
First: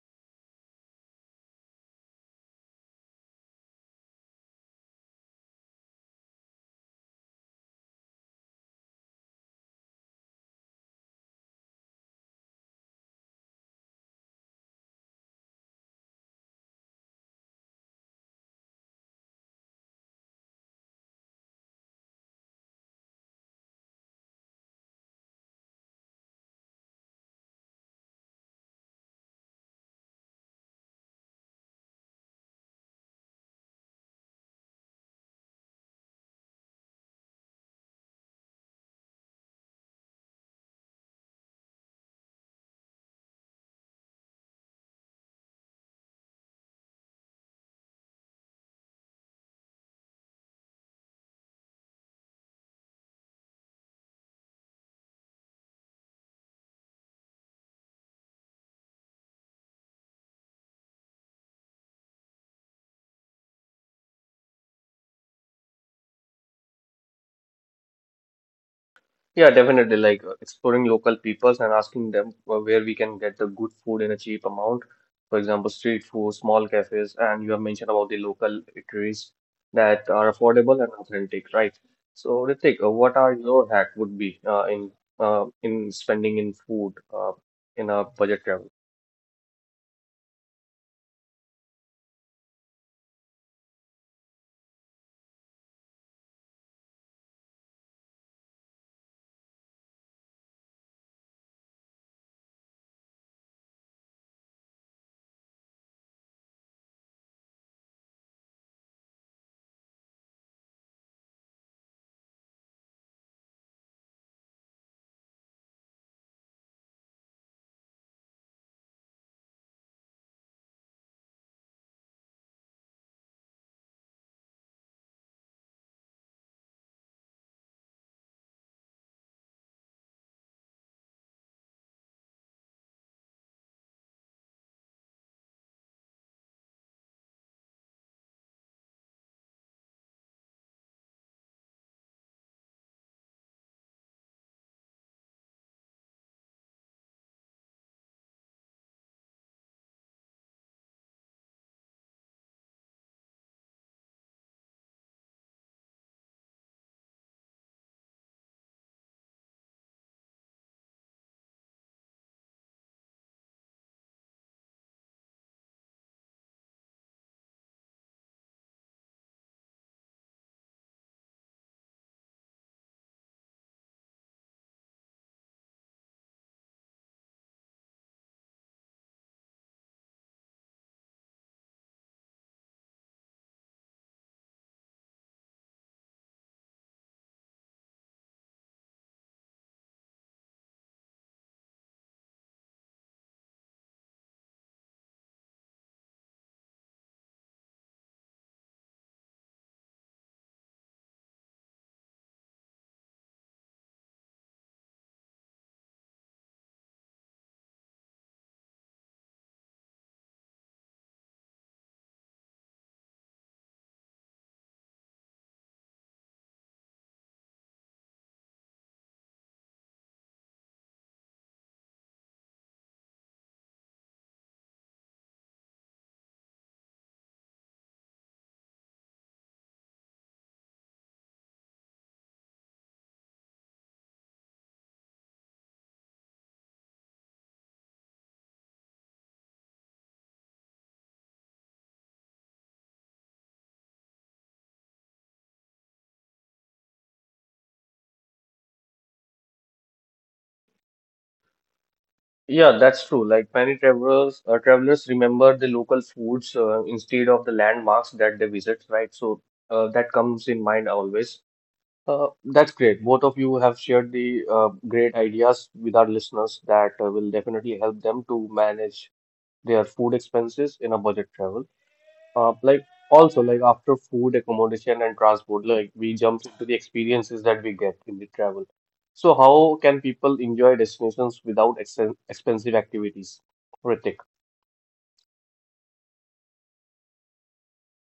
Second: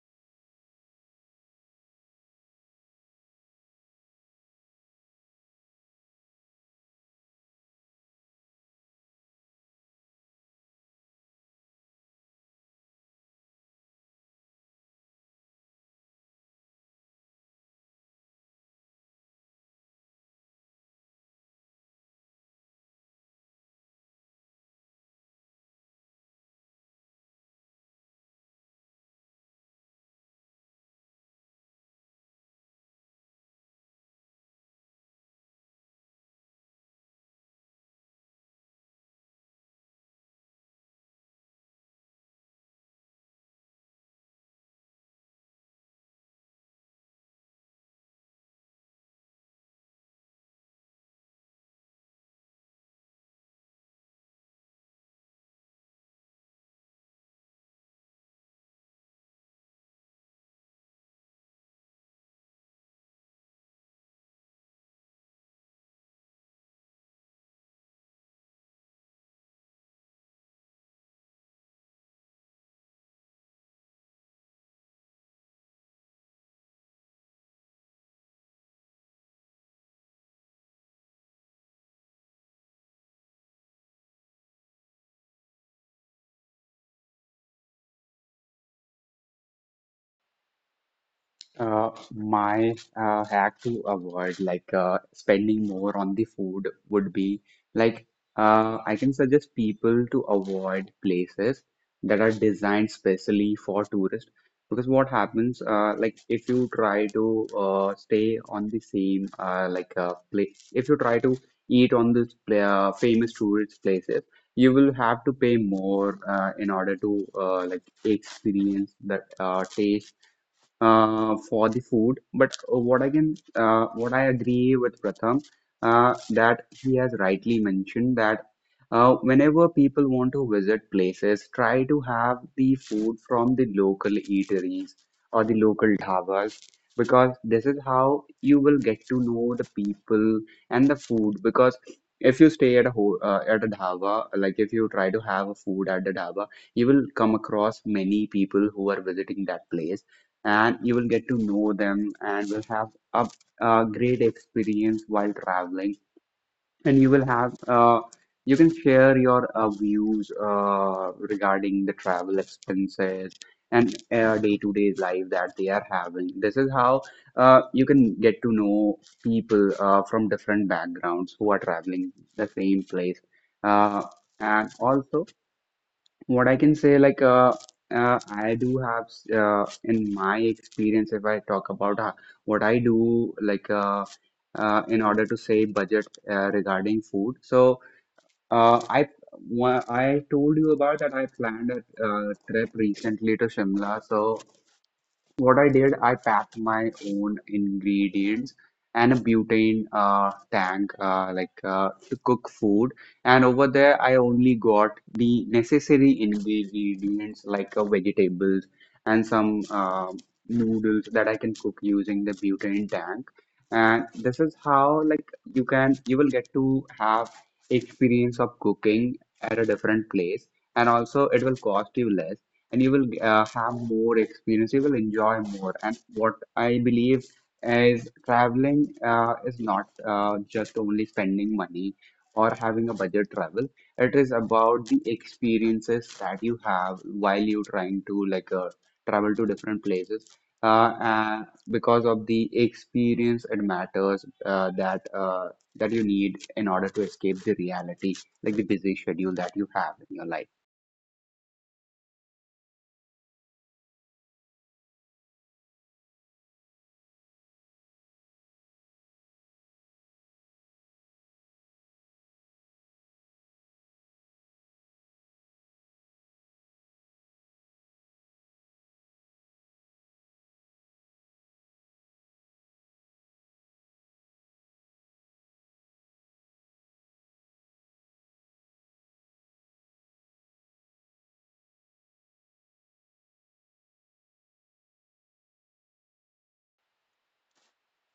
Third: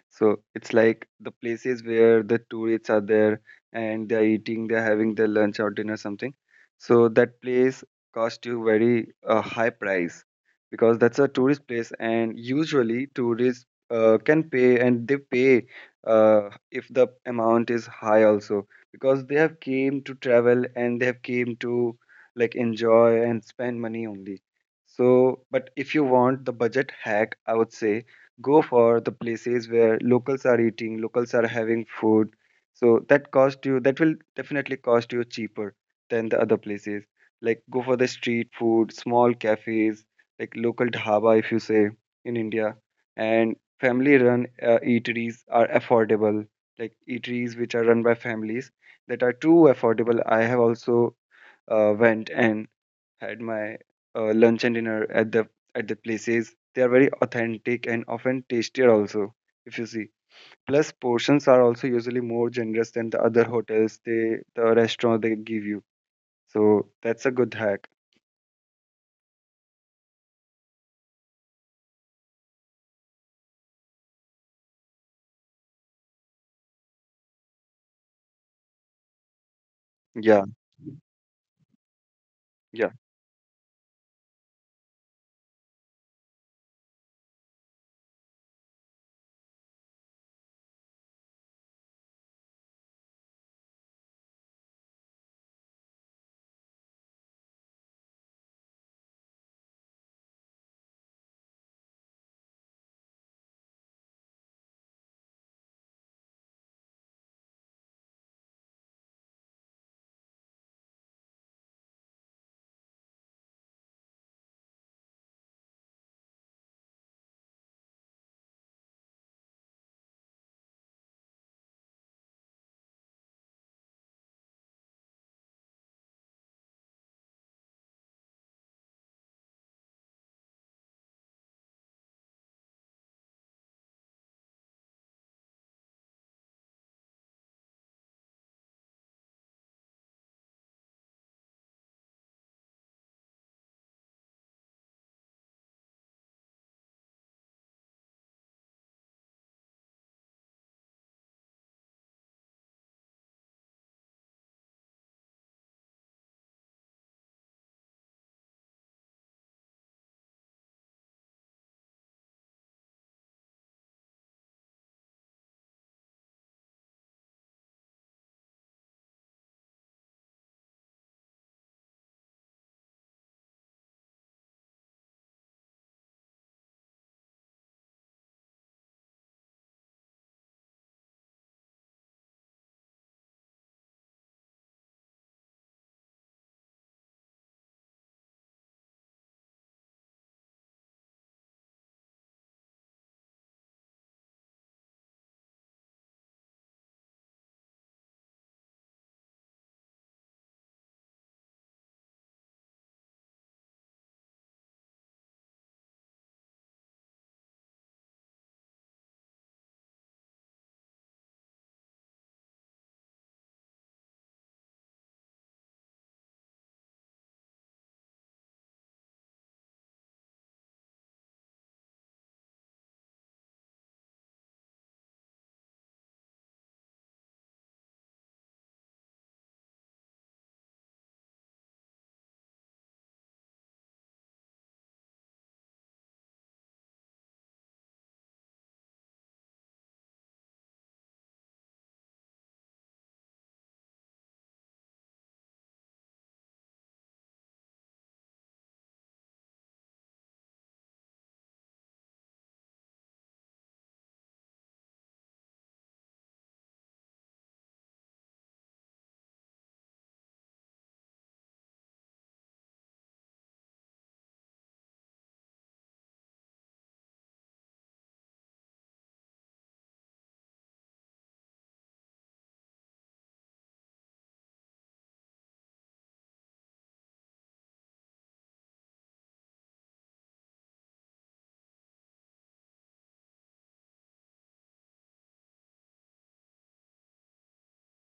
Speaker 2: So it's like the places where the tourists are there and they're eating, they're having their lunch or dinner, something. So that place cost you very uh, high price, because that's a tourist place, and usually tourists uh, can pay and they pay uh, if the amount is high also, because they have came to travel and they have came to like enjoy and spend money only. So, but if you want the budget hack, I would say go for the places where locals are eating, locals are having food. So that cost you, that will definitely cost you cheaper than the other places. Like go for the street food, small cafes, like local dhaba if you say, in India, and family run uh, eateries are affordable. Like eateries which are run by families, that are too affordable. I have also uh, went and had my uh, lunch and dinner at the at the places. They are very authentic and often tastier also, if you see. Plus, portions are also usually more generous than the other hotels, they, the restaurant they give you. So that's a good hack.
Speaker 1: Yeah, definitely. Like uh, exploring local peoples and asking them uh, where we can get the good food in a cheap amount. For example, street food, small cafes, and you have mentioned about the local eateries that are
Speaker 2: Yeah.
Speaker 1: affordable and authentic, right? So, Ritik, uh,
Speaker 2: Yeah.
Speaker 1: what are your hack would be uh, in uh, in spending in food uh, in a budget travel?
Speaker 3: Uh, my uh, hack to avoid like uh, spending more on the food would be like uh, I can suggest people to avoid places that are designed specially for tourists, because what happens, uh, like if you try to uh, stay on the same uh, like uh, place, if you try to eat on this pla uh, famous tourist places, you will have to pay more uh, in order to uh, like experience that uh, taste uh, for the food. But uh, what I can, uh, what I agree with Pratham, uh, that he has rightly mentioned that uh, whenever people want to visit places, try to have the food from the local eateries or the local dhabas, because this is how you will get to know the people and the food. Because if you stay at a ho uh, at a dhaba, like if you try to have a food at the dhaba, you will come across many people who are visiting that place and you will get to know them and will have a, a great experience while traveling, and you will have uh, you can share your uh, views uh, regarding the travel expenses and uh, day-to-day life that they are having. This is how uh, you can get to know people uh, from different backgrounds who are traveling the same place uh, and also, what I can say, like, uh, uh, I do have, uh, in my experience, if I talk about uh, what I do, like, uh, uh, in order to save budget uh, regarding food. So, uh, I, wha- I told you about that I planned a uh, trip recently to Shimla. So, what I did, I packed my own ingredients and a butane uh, tank, uh, like uh, to cook food. And over there, I only got the necessary ingredients, like uh, vegetables and some uh, noodles that I can cook using the butane tank. And this is how like you can you will get to have experience of cooking at a different place, and also it will cost you less, and you will uh, have more experience, you will enjoy more. And what I believe is traveling uh, is not uh, just only spending money or having a budget travel. It is about the experiences that you have while you trying to like uh, travel to different places, uh, uh, because of the experience. It matters uh, that uh, that you need in order to escape the reality, like the busy schedule that you have in your life.
Speaker 1: Yeah, that's true. Like many travelers, uh, travelers remember the local foods uh, instead of the landmarks that they visit, right? So uh, that comes in mind always. Uh, that's great. Both of you have shared the uh, great ideas with our listeners that uh, will definitely help them to manage their food expenses in a budget travel. Uh, like also like after food, accommodation, and transport, like we jump into the experiences that we get in the travel. So how can people enjoy destinations without ex expensive activities? Ritik.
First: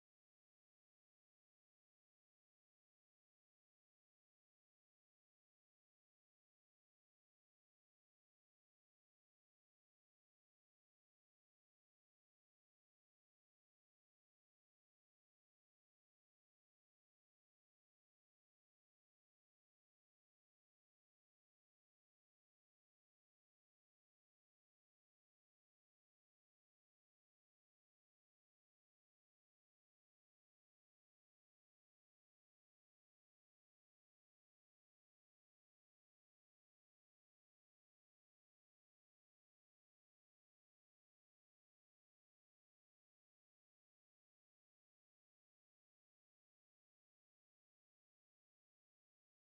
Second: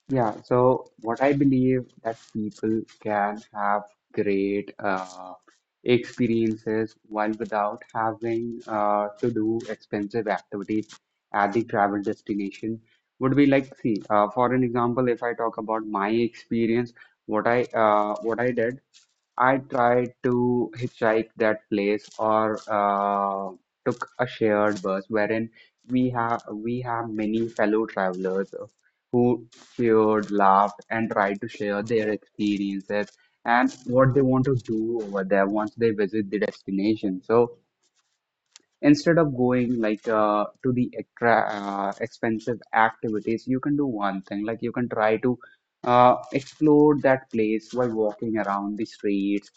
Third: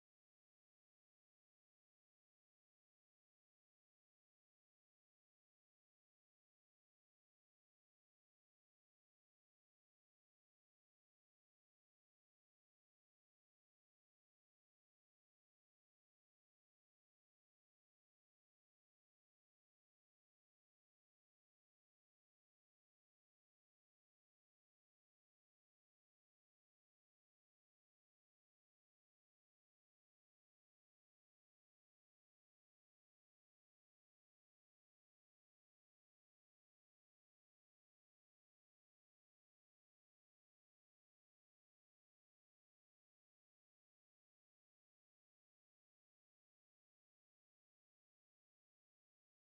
Speaker 3: Yeah, so what I believe, that people can have great uh, experiences while without having uh, to do expensive activities at the travel destination, would be like, see, uh, for an example, if I talk about my experience, what I uh, what I did, I tried to hitchhike that place, or uh, took a shared bus, wherein we have we have many fellow travelers who cheered, laughed, and tried to share their experiences and what they want to do over there once they visit the destination. So instead of going like uh, to the extra uh, expensive activities, you can do one thing, like you can try to uh, explore that place while walking around the streets,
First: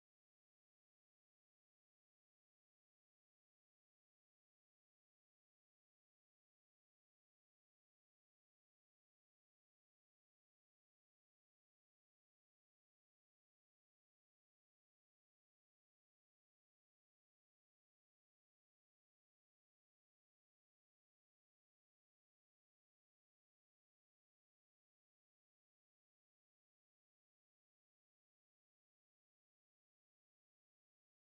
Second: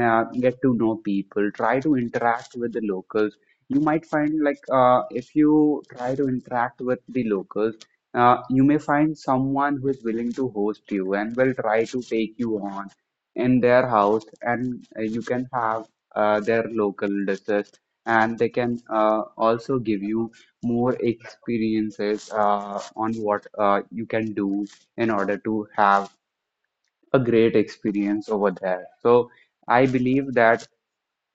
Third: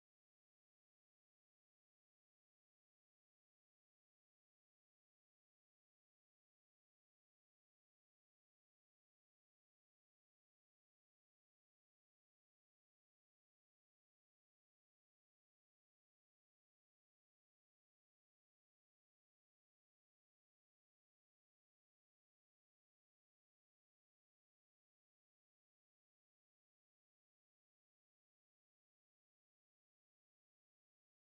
Speaker 3: uh, get to know people, try to interact with the locals. You might find, like uh, if you try to interact with the locals, uh, you may find someone who is willing to host you and will try to take you on in their house, and uh, you can have uh, their local dishes, and they can uh, also give you more experiences uh, on what uh, you can do in order to have a great experience over there. So I believe that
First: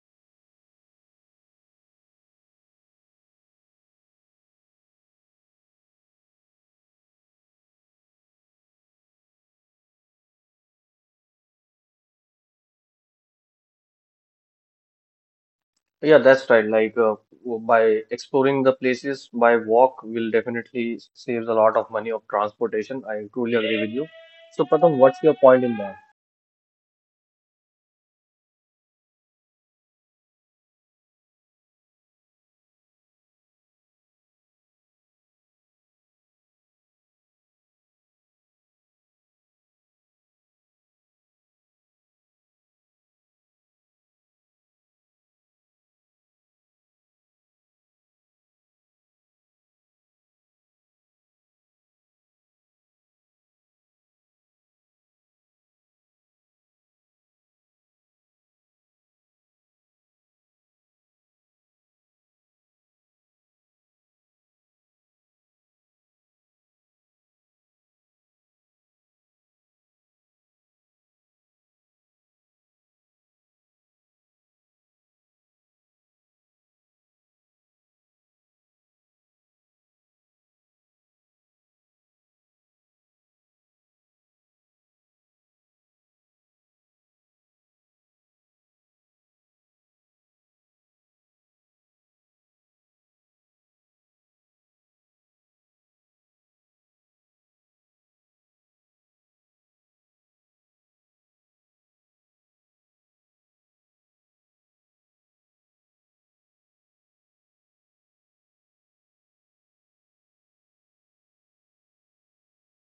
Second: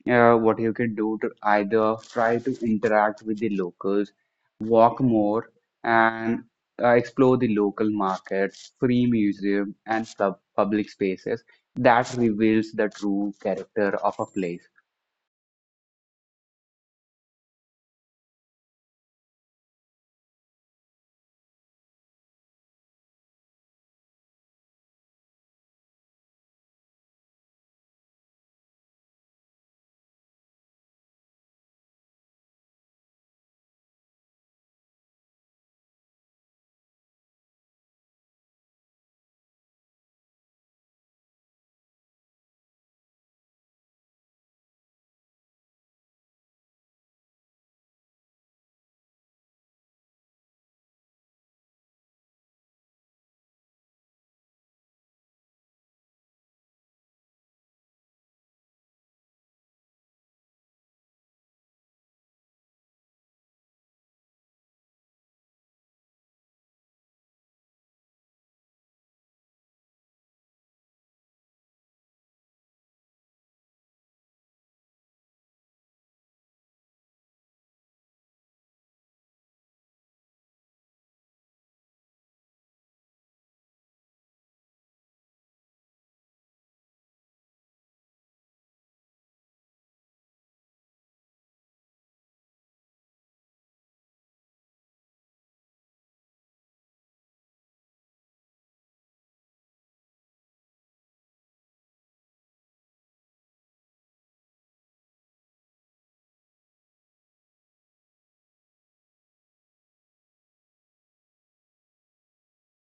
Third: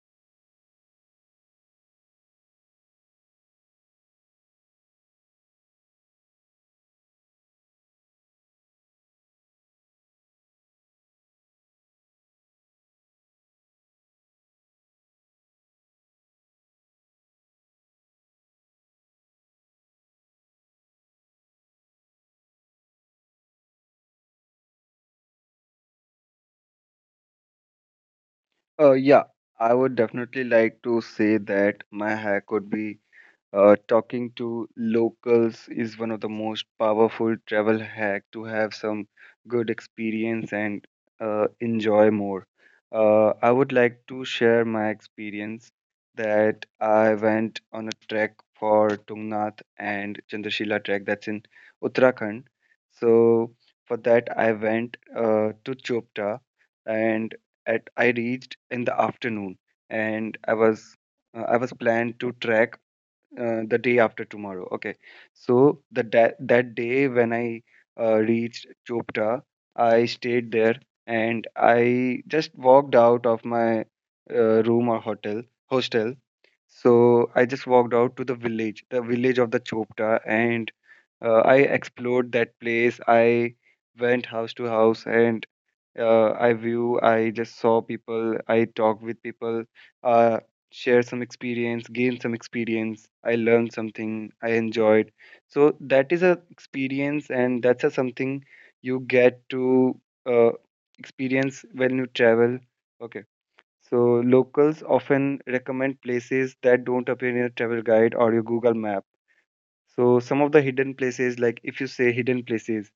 Speaker 3: uh, what you can do to either try to interact with the locals, walk more, and uh, explore the local markets, free museum, and sub public spaces. That reveals the true character of a place.
Speaker 1: Yeah, that's right. Like uh, w- by exploring the places by walk will definitely s- saves a lot of money of transportation. I truly agree with you. So Pratham, what's your point in that?
Speaker 2: Uh, yeah. I would definitely like to say that my hack would be, Uh, talking to locals is one of the most powerful travel hack to have some good experience and uh, enjoy more. Uh, I would like to share my experience, that I went on a trek for Tungnath and Chandrashila trek, that's in Uttarakhand. So for that I went uh, to Chopta, and at I reached in the afternoon, and I was uh, I was planned to trek uh, the day after tomorrow. Okay, so the that that day when I uh, reached Chopra, I stayed there and I just walked out of my uh, room or hotel hostel. So I just walked out to the village, the village of the Chopra, and uh, I explored that place. I went house to house and uh, I view, I just saw people, I talk with people, uh, share some experience, gain some experience, I learned something, I enjoyed. So that is a experience, and that's a something you get to uh, experience when you travel. Okay. So locals often recommend places that don't appear in a travel guide or your Google map. So some of the hidden places, like if you say hidden places,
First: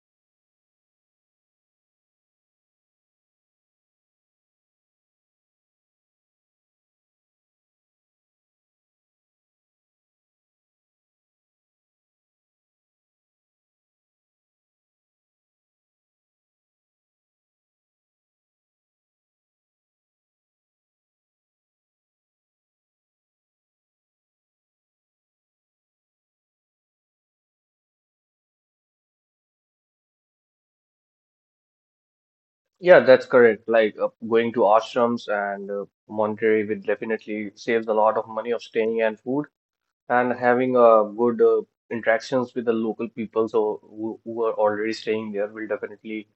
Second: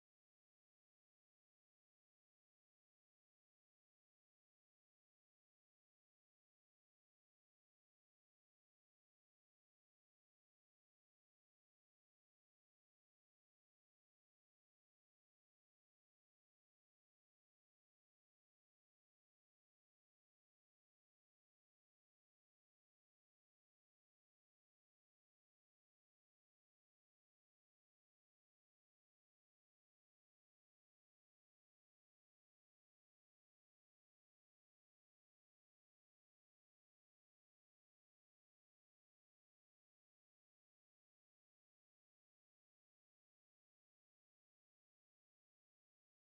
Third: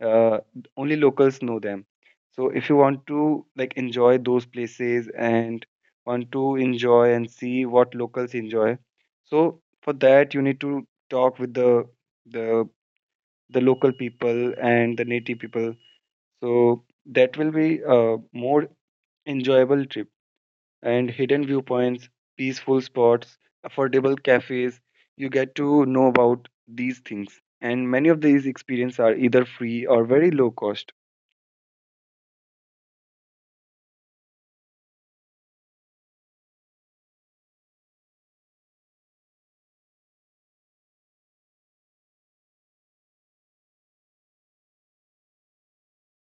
Speaker 2: uh, only locals know them. So if you want to like enjoy those places and want to enjoy and see what locals enjoy, so for that you need to talk with the the the local people and the native people. So that will be a more enjoyable trip, and hidden viewpoints, peaceful spots, affordable cafes. You get to know about these things, and many of these experiences are either free or very low cost.
Speaker 1: Yeah, that's correct. Like uh, going to ashrams and uh, monastery will definitely saves a lot of money of staying and food and having uh, good uh, interactions with the local people. So who, who are already staying there will definitely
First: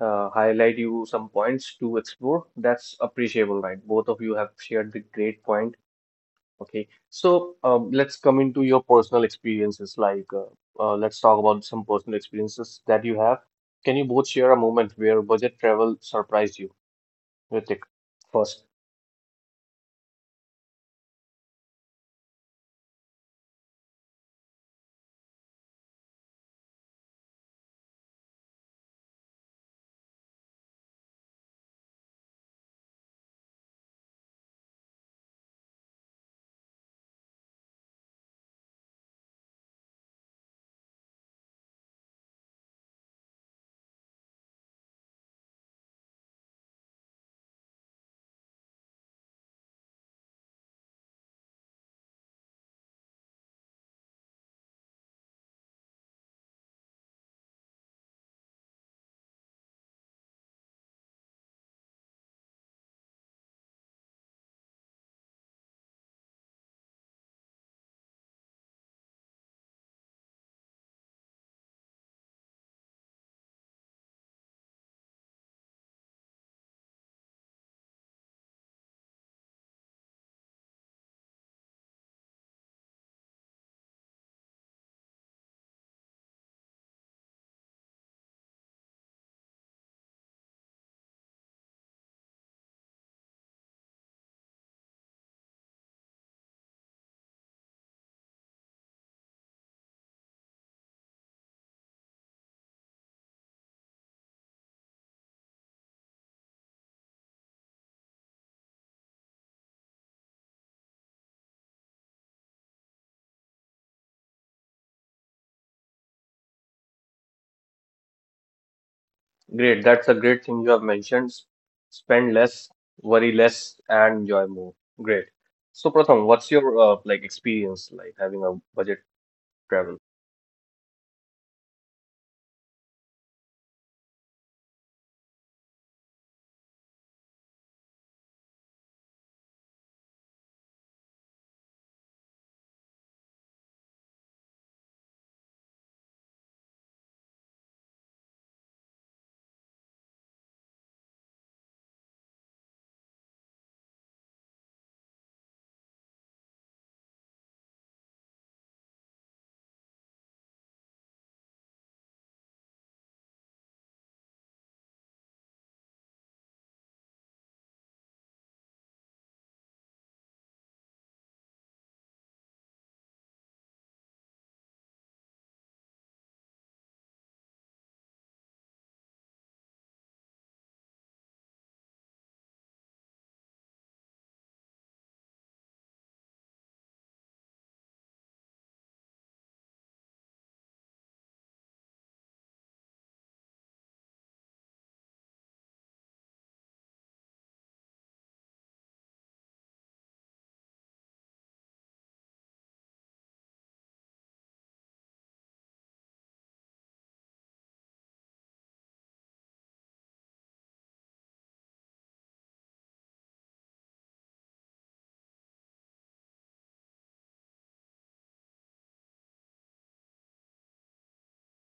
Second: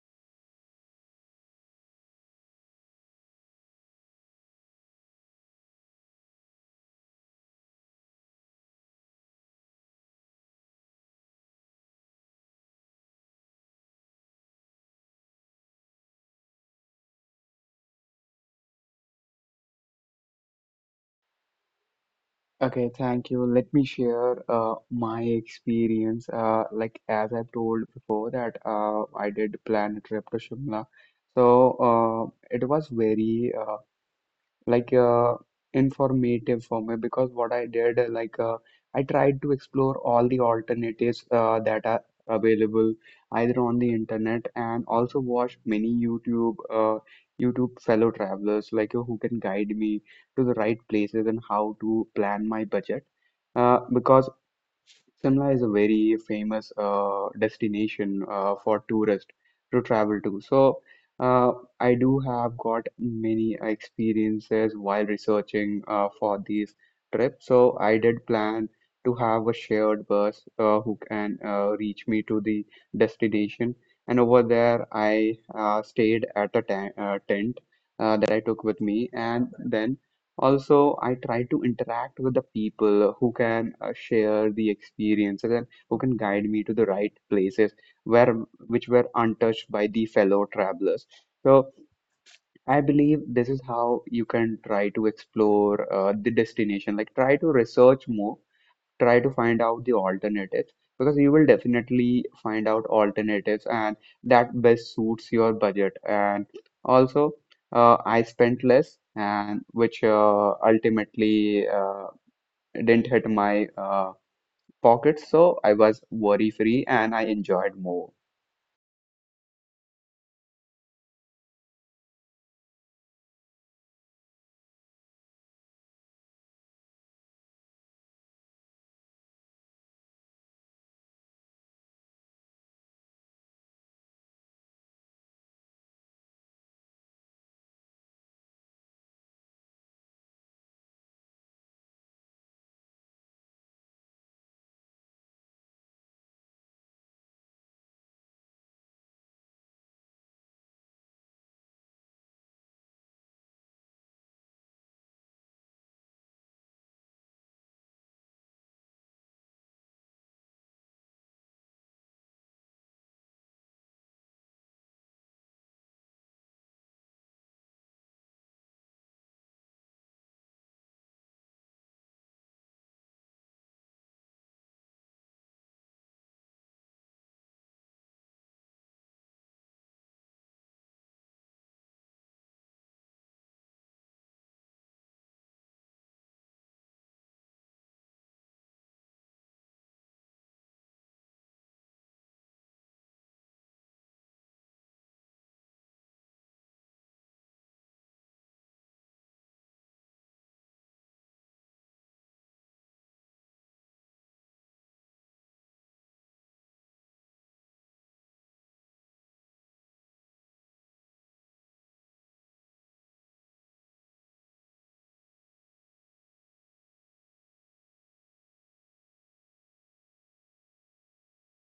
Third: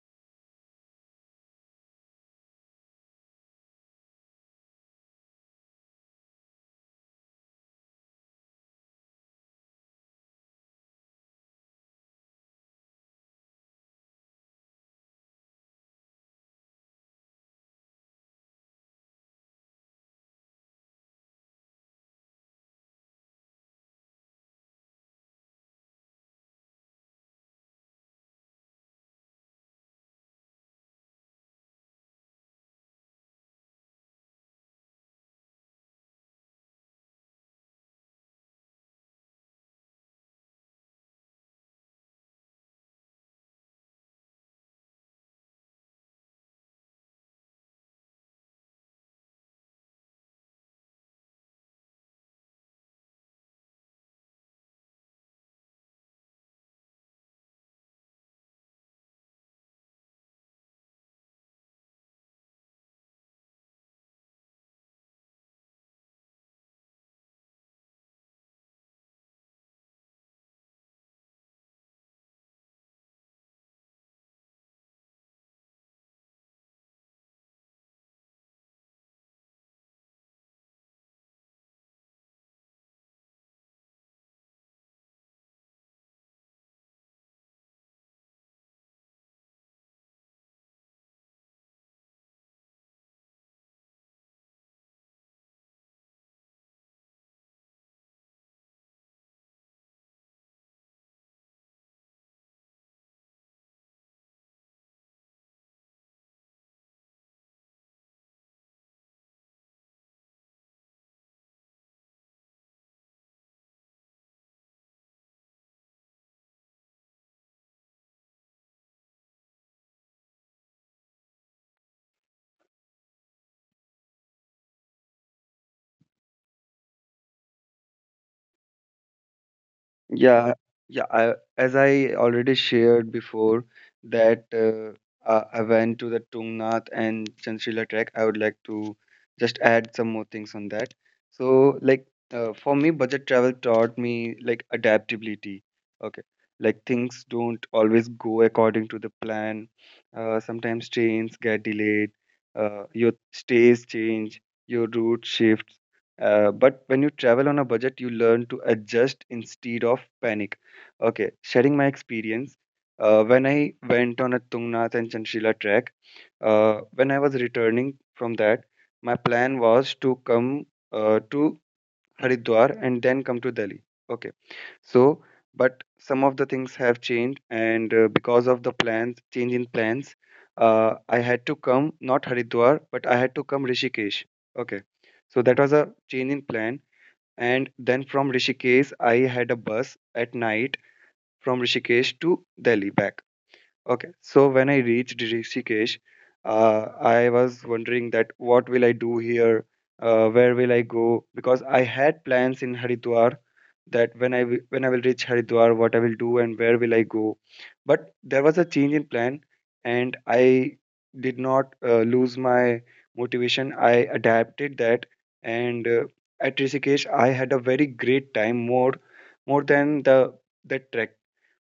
Speaker 1: uh, highlight you some points to explore. That's appreciable, right? Both of you have shared the great point. Okay, so um, let's come into your personal experiences. Like, uh, uh, let's talk about some personal experiences that you have. Can you both share a moment where budget travel surprised you? Ritik, first.
Speaker 3: Okay, thank you. Let me share uh, my experience. Uh, like as I've told before that uh, I did plan a trip to Shimla. So uh, it was very uh, like uh, informative for me, because what I did, uh, like uh, I tried to explore all the alternatives uh, that are available either on the internet, and also watched many YouTube uh, YouTube fellow travelers, like uh, who can guide me to the right places and how to plan my budget. Uh, because Shimla is a very famous uh, destination uh, for tourists to travel to. So uh, I do have got many experiences while researching uh, for these trips. So I did plan to have a shared bus uh, who can uh, reach me to the destination. And over there, I uh, stayed at a ta- uh, tent uh, that I took with me, and then also, I try to interact with the people who can uh, share the experiences and who can guide me to the right places where which were untouched by the fellow travelers. So I believe this is how you can try to explore uh, the destination. Like try to research more, try to find out the alternatives, because you will definitely find out alternatives and that best suits your budget. And also, uh, I spent less, and which uh, ultimately uh, didn't hit my uh, pockets, so I was worry free and I enjoyed more.
Speaker 1: Great, that's a great thing you have mentioned. S- Spend less, worry less, and enjoy more. Great. So, Pratham, what's your uh, like experience like having a budget travel?
Speaker 2: Yeah, yeah. I, as I already shared before, that uh, uh, I went to the Tungnath and Chantrila trek. I would like to just add some more things on that. So, like uh, for me, budget travel taught me like adaptability. Okay, like things don't always go according to the plan. Uh, sometimes trains get delayed. Uh, your stays change. Your route shifts uh, but when you travel on a budget, you learn to adjust instead of panic. Okay, sharing my experience. Uh, when I went on a Tungnath and Chanshila trek, uh, when I was returning from that, my plan was to come uh, to Haridwar and then come to Delhi. Okay so, but some of the things have changed, and uh, because of the plans, change in plans, uh, I had to come not Haridwar, but I had to come Rishikesh. Okay, so that was a change in plan, and then from Rishikesh, I had a bus at night from Rishikesh to Delhi back. Okay, so when I reached Rishikesh, uh, I was wondering that what will I do here? Uh, where will I go? Because I had plans in Haridwar that when I wi- when I will reach Haridwar, what I will do and where will I go. But there was a change in plan, and I did not uh, lose my motivation. I adapted that, and uh, at Rishikesh, I had a very great time, more more than the the trek,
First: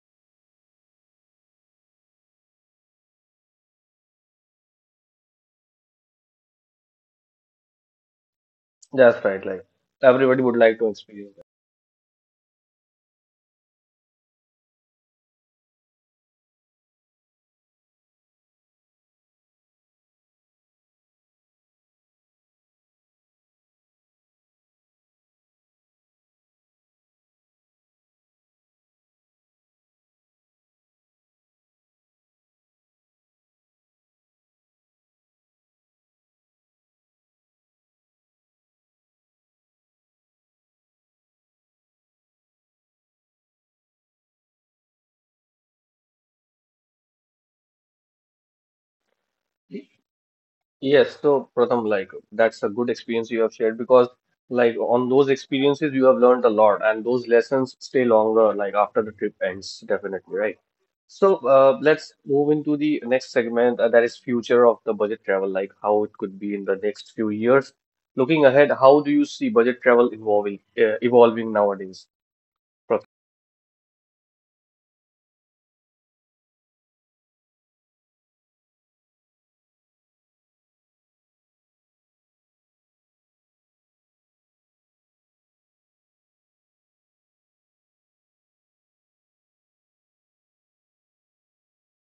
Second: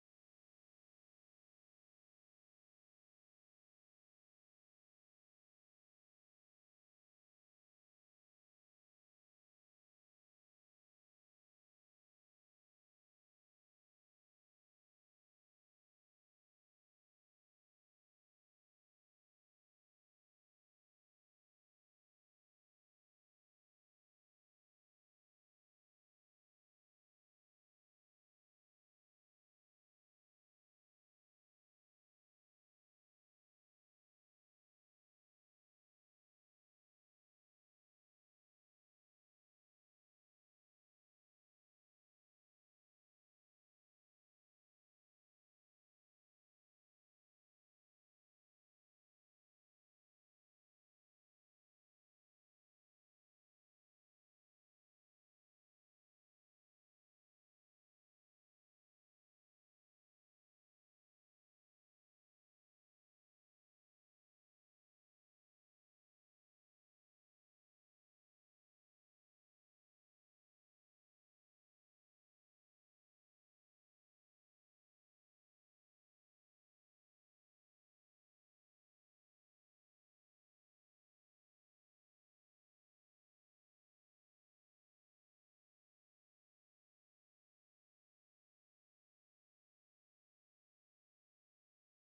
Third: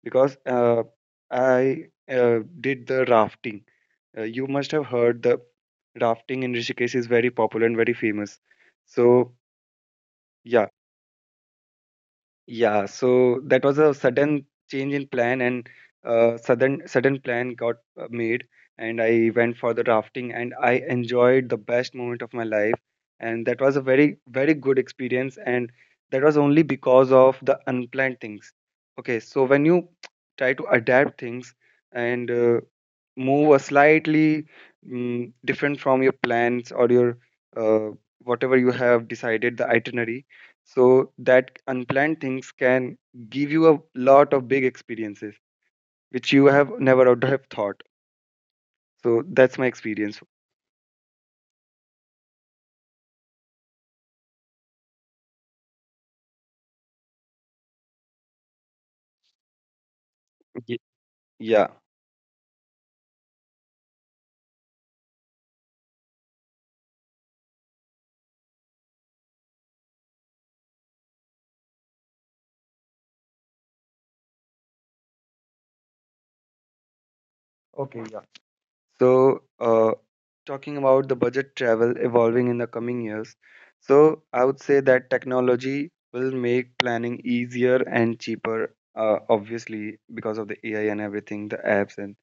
Speaker 2: because uh, I uh, did the rafting. Uh, you must have heard the rafting in Rishikesh is very popular and very famous.
Speaker 1: That's
Speaker 2: So
Speaker 1: right. Like everybody would
Speaker 2: yeah,
Speaker 1: like to experience that.
Speaker 2: yeah, so that was a sudden change in plan, and uh, sudden sudden plan got uh, made, and I went for the rafting, and I enjoyed the best moment of my life, and that was a very very good experience, and that was only because of the unplanned things. Okay, so when you [TSK] try to adapt things and uh, move a slightly mm different from your plans or your uh, whatever you have decided the itinerary so that unplanned things can give you a lot of big experiences which you have never would have thought. So that's my experience.
Speaker 1: Yes, so Pratham, like that's a good experience you have shared because like on those experiences you have learned a lot and those lessons stay longer like after the trip ends definitely, right?
Speaker 2: Ye-
Speaker 1: So
Speaker 2: Yeah.
Speaker 1: uh, let's move into the next segment uh, that is future of the budget travel, like how it could be in the next few years. Looking ahead, how do you see budget travel evolving uh, evolving nowadays?
Speaker 2: Okay, yeah. So, uh, talking about the budget travel evolving in the coming years, so I would say that technology will make planning easier and cheaper, uh, obviously, because of the A I and everything, the apps and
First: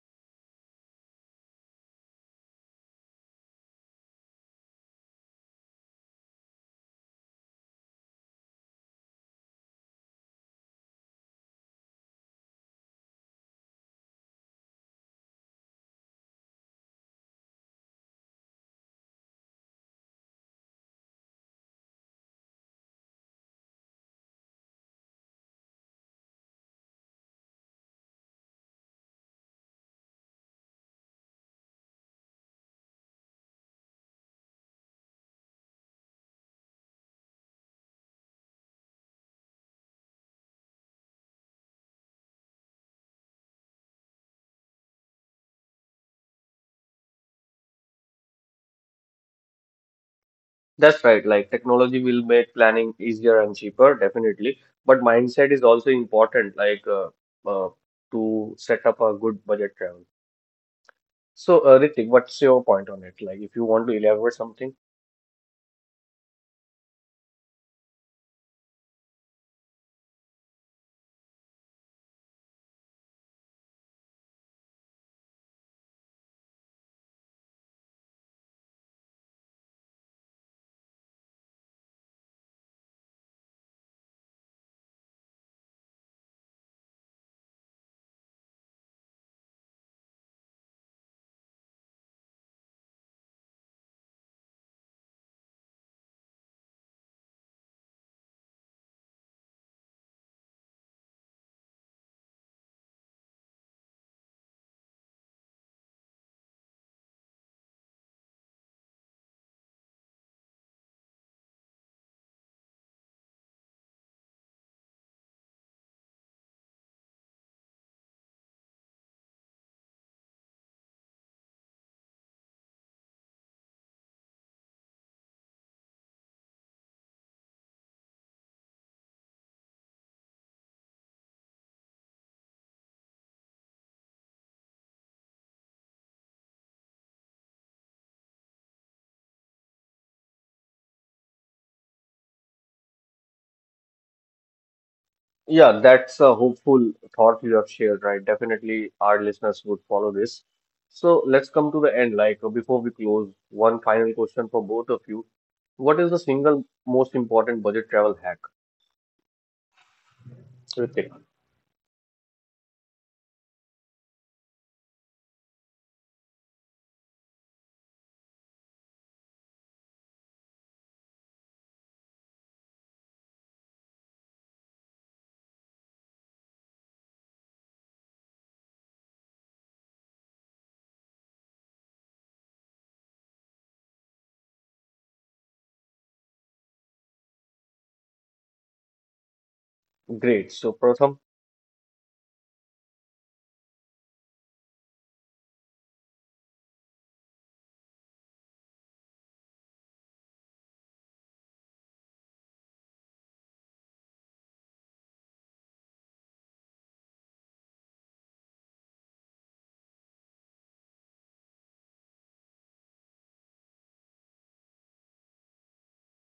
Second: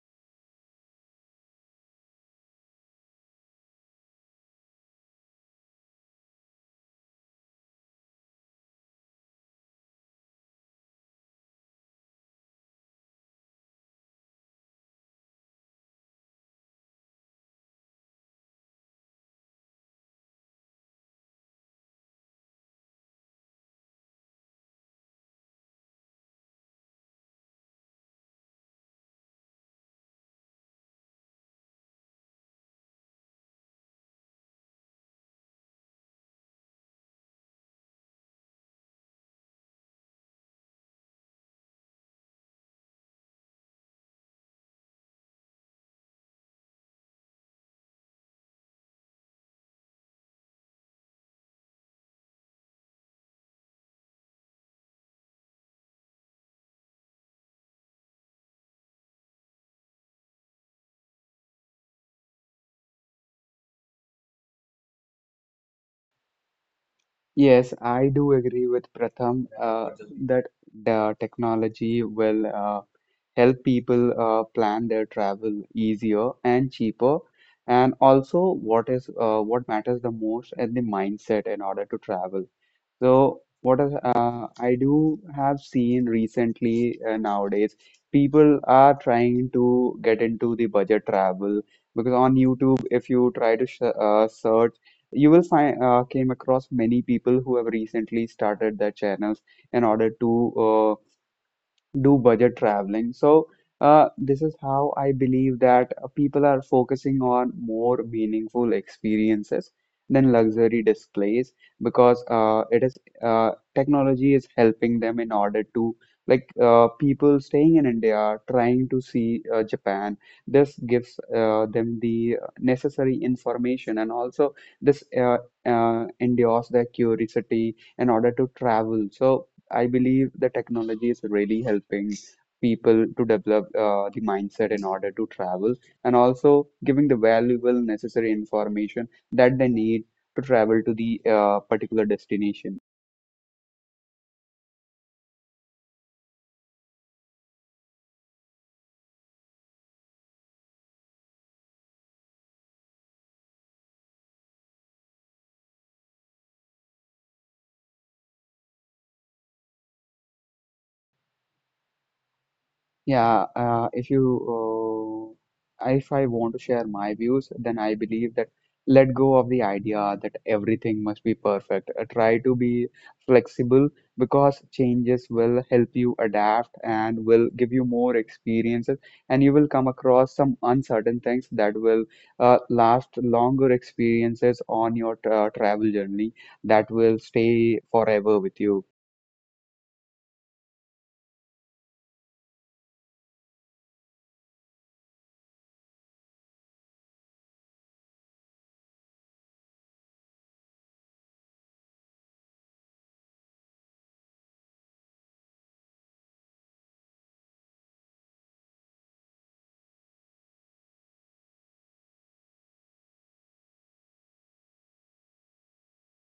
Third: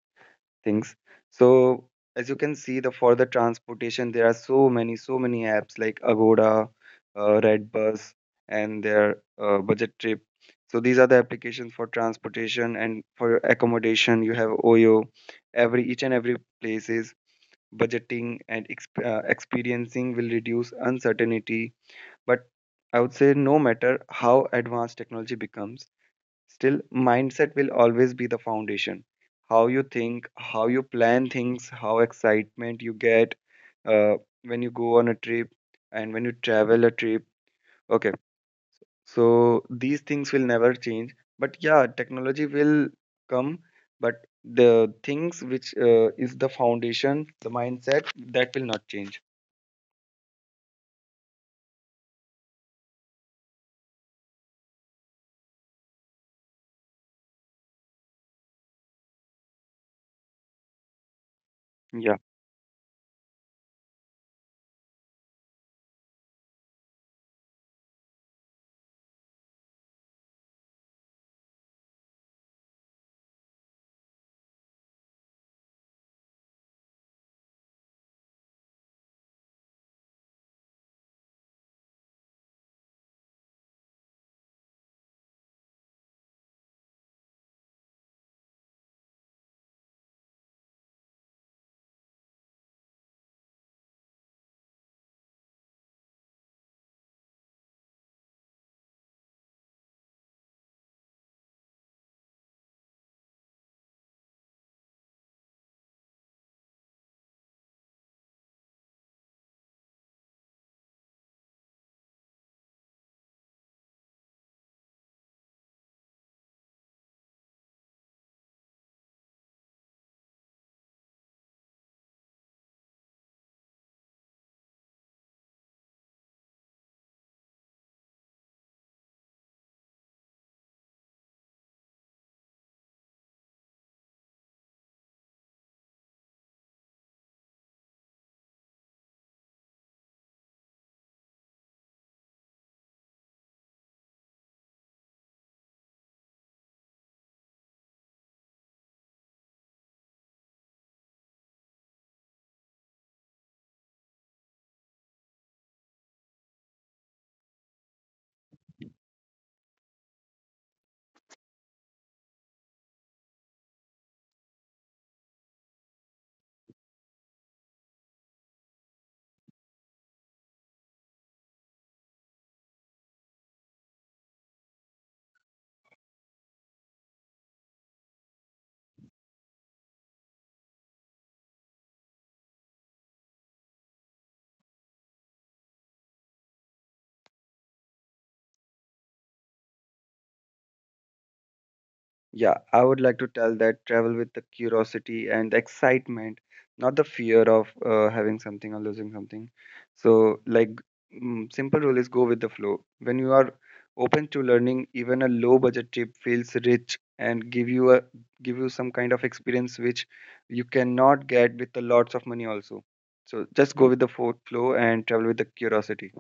Speaker 2: things. So as you can see, the for the transportation, there are so many, so many apps like Agoda, uh, Redbus, and their uh, budget trip. So these are the applications for transportation, and for accommodation you have Oyo. Every each and every places, budgeting and exp- uh, experiencing will reduce uncertainty. But I would say, no matter how advanced technology becomes, still, mindset will always be the foundation. How you think, how you plan things, how excitement you get uh, when you go on a trip and when you travel a trip. Okay, so these things will never change. But yeah, technology will come, but the things which uh, is the foundation, the mindset, that will not change.
Speaker 1: That's right. Like technology will make planning easier and cheaper, definitely. But mindset is also important, like uh, uh, to set up a good budget travel. So, uh, Ritik,
Speaker 2: Yeah.
Speaker 1: what's your point on it? Like, if you want to elaborate something,
Speaker 3: Yes, I do agree with Pratham uh, that the technology will uh, help people uh, plan their travel easier and cheaper. And also, what is uh, what matters the most is the mindset in order to travel. So what is, uh, I do have seen recently uh, nowadays, people are trying to get into the budget travel, because on YouTube, if you try to sh uh, search, you will find uh, came across many people who have recently started their channels in order to uh, do budget traveling. So, uh, this is how I believe that uh, people are focusing on more meaningful experiences than luxury displays, because uh, it is uh, technology is helping them in order to like uh, people staying in India are trying to see uh, Japan. This gives uh, them the necessary information, and also this uh, uh, endures their curiosity in order to travel. So. I believe the technology is really helping people to develop uh, the mindset in order to travel, and also giving the valuable necessary information that they need to travel to the uh, particular destination.
Speaker 1: yeah, that's a hopeful thought you have shared, right? Definitely, our listeners would follow this. So, let's come to the end. Like, uh, before we close, one final question for both of you. What is the single most important budget travel hack? Ritik,
Speaker 3: Yeah, uh, if you, uh, if I want to share my views, then I believe that let go of the idea that everything must be perfect. Uh, try to be flexible, because changes will help you adapt and will give you more experiences, and you will come across some uncertain things that will uh, last longer experiences on your tra travel journey that will stay forever with you.
Speaker 1: great. So, Pratham.
Speaker 2: Yeah, I would like to tell that travel with the curiosity and the excitement, not the fear of uh, having something or losing something. So, like, mm, simple rule is go with the flow. When you are open to learning, even a low budget trip feels rich and give you a give you some kind of experience which you cannot get with the lots of money also. So just go with the fo- flow and travel with the curiosity.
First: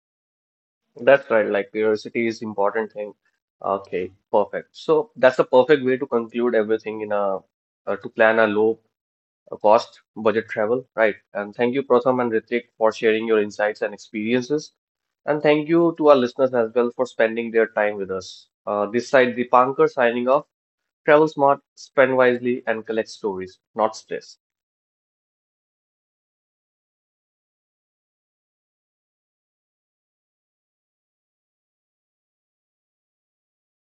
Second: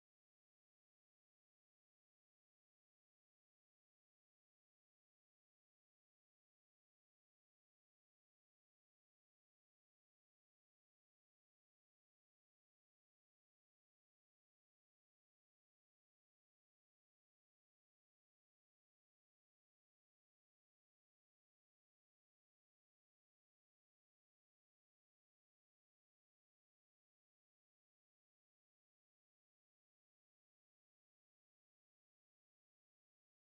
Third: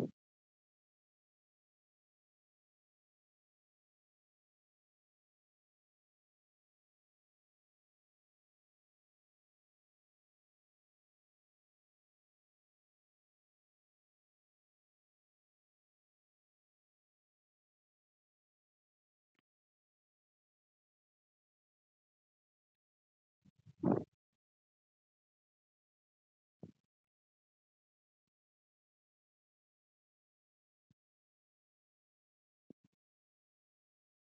Speaker 1: That's right, like curiosity is important thing. Okay, perfect. So that's the perfect way to conclude everything in a uh, to plan a low uh, cost budget travel, right? And thank you, Pratham and Ritik, for sharing your insights and experiences. And thank you to our listeners as well for spending their time with us. Uh, this side, Dipankar signing off. Travel smart, spend wisely, and collect stories, not stress.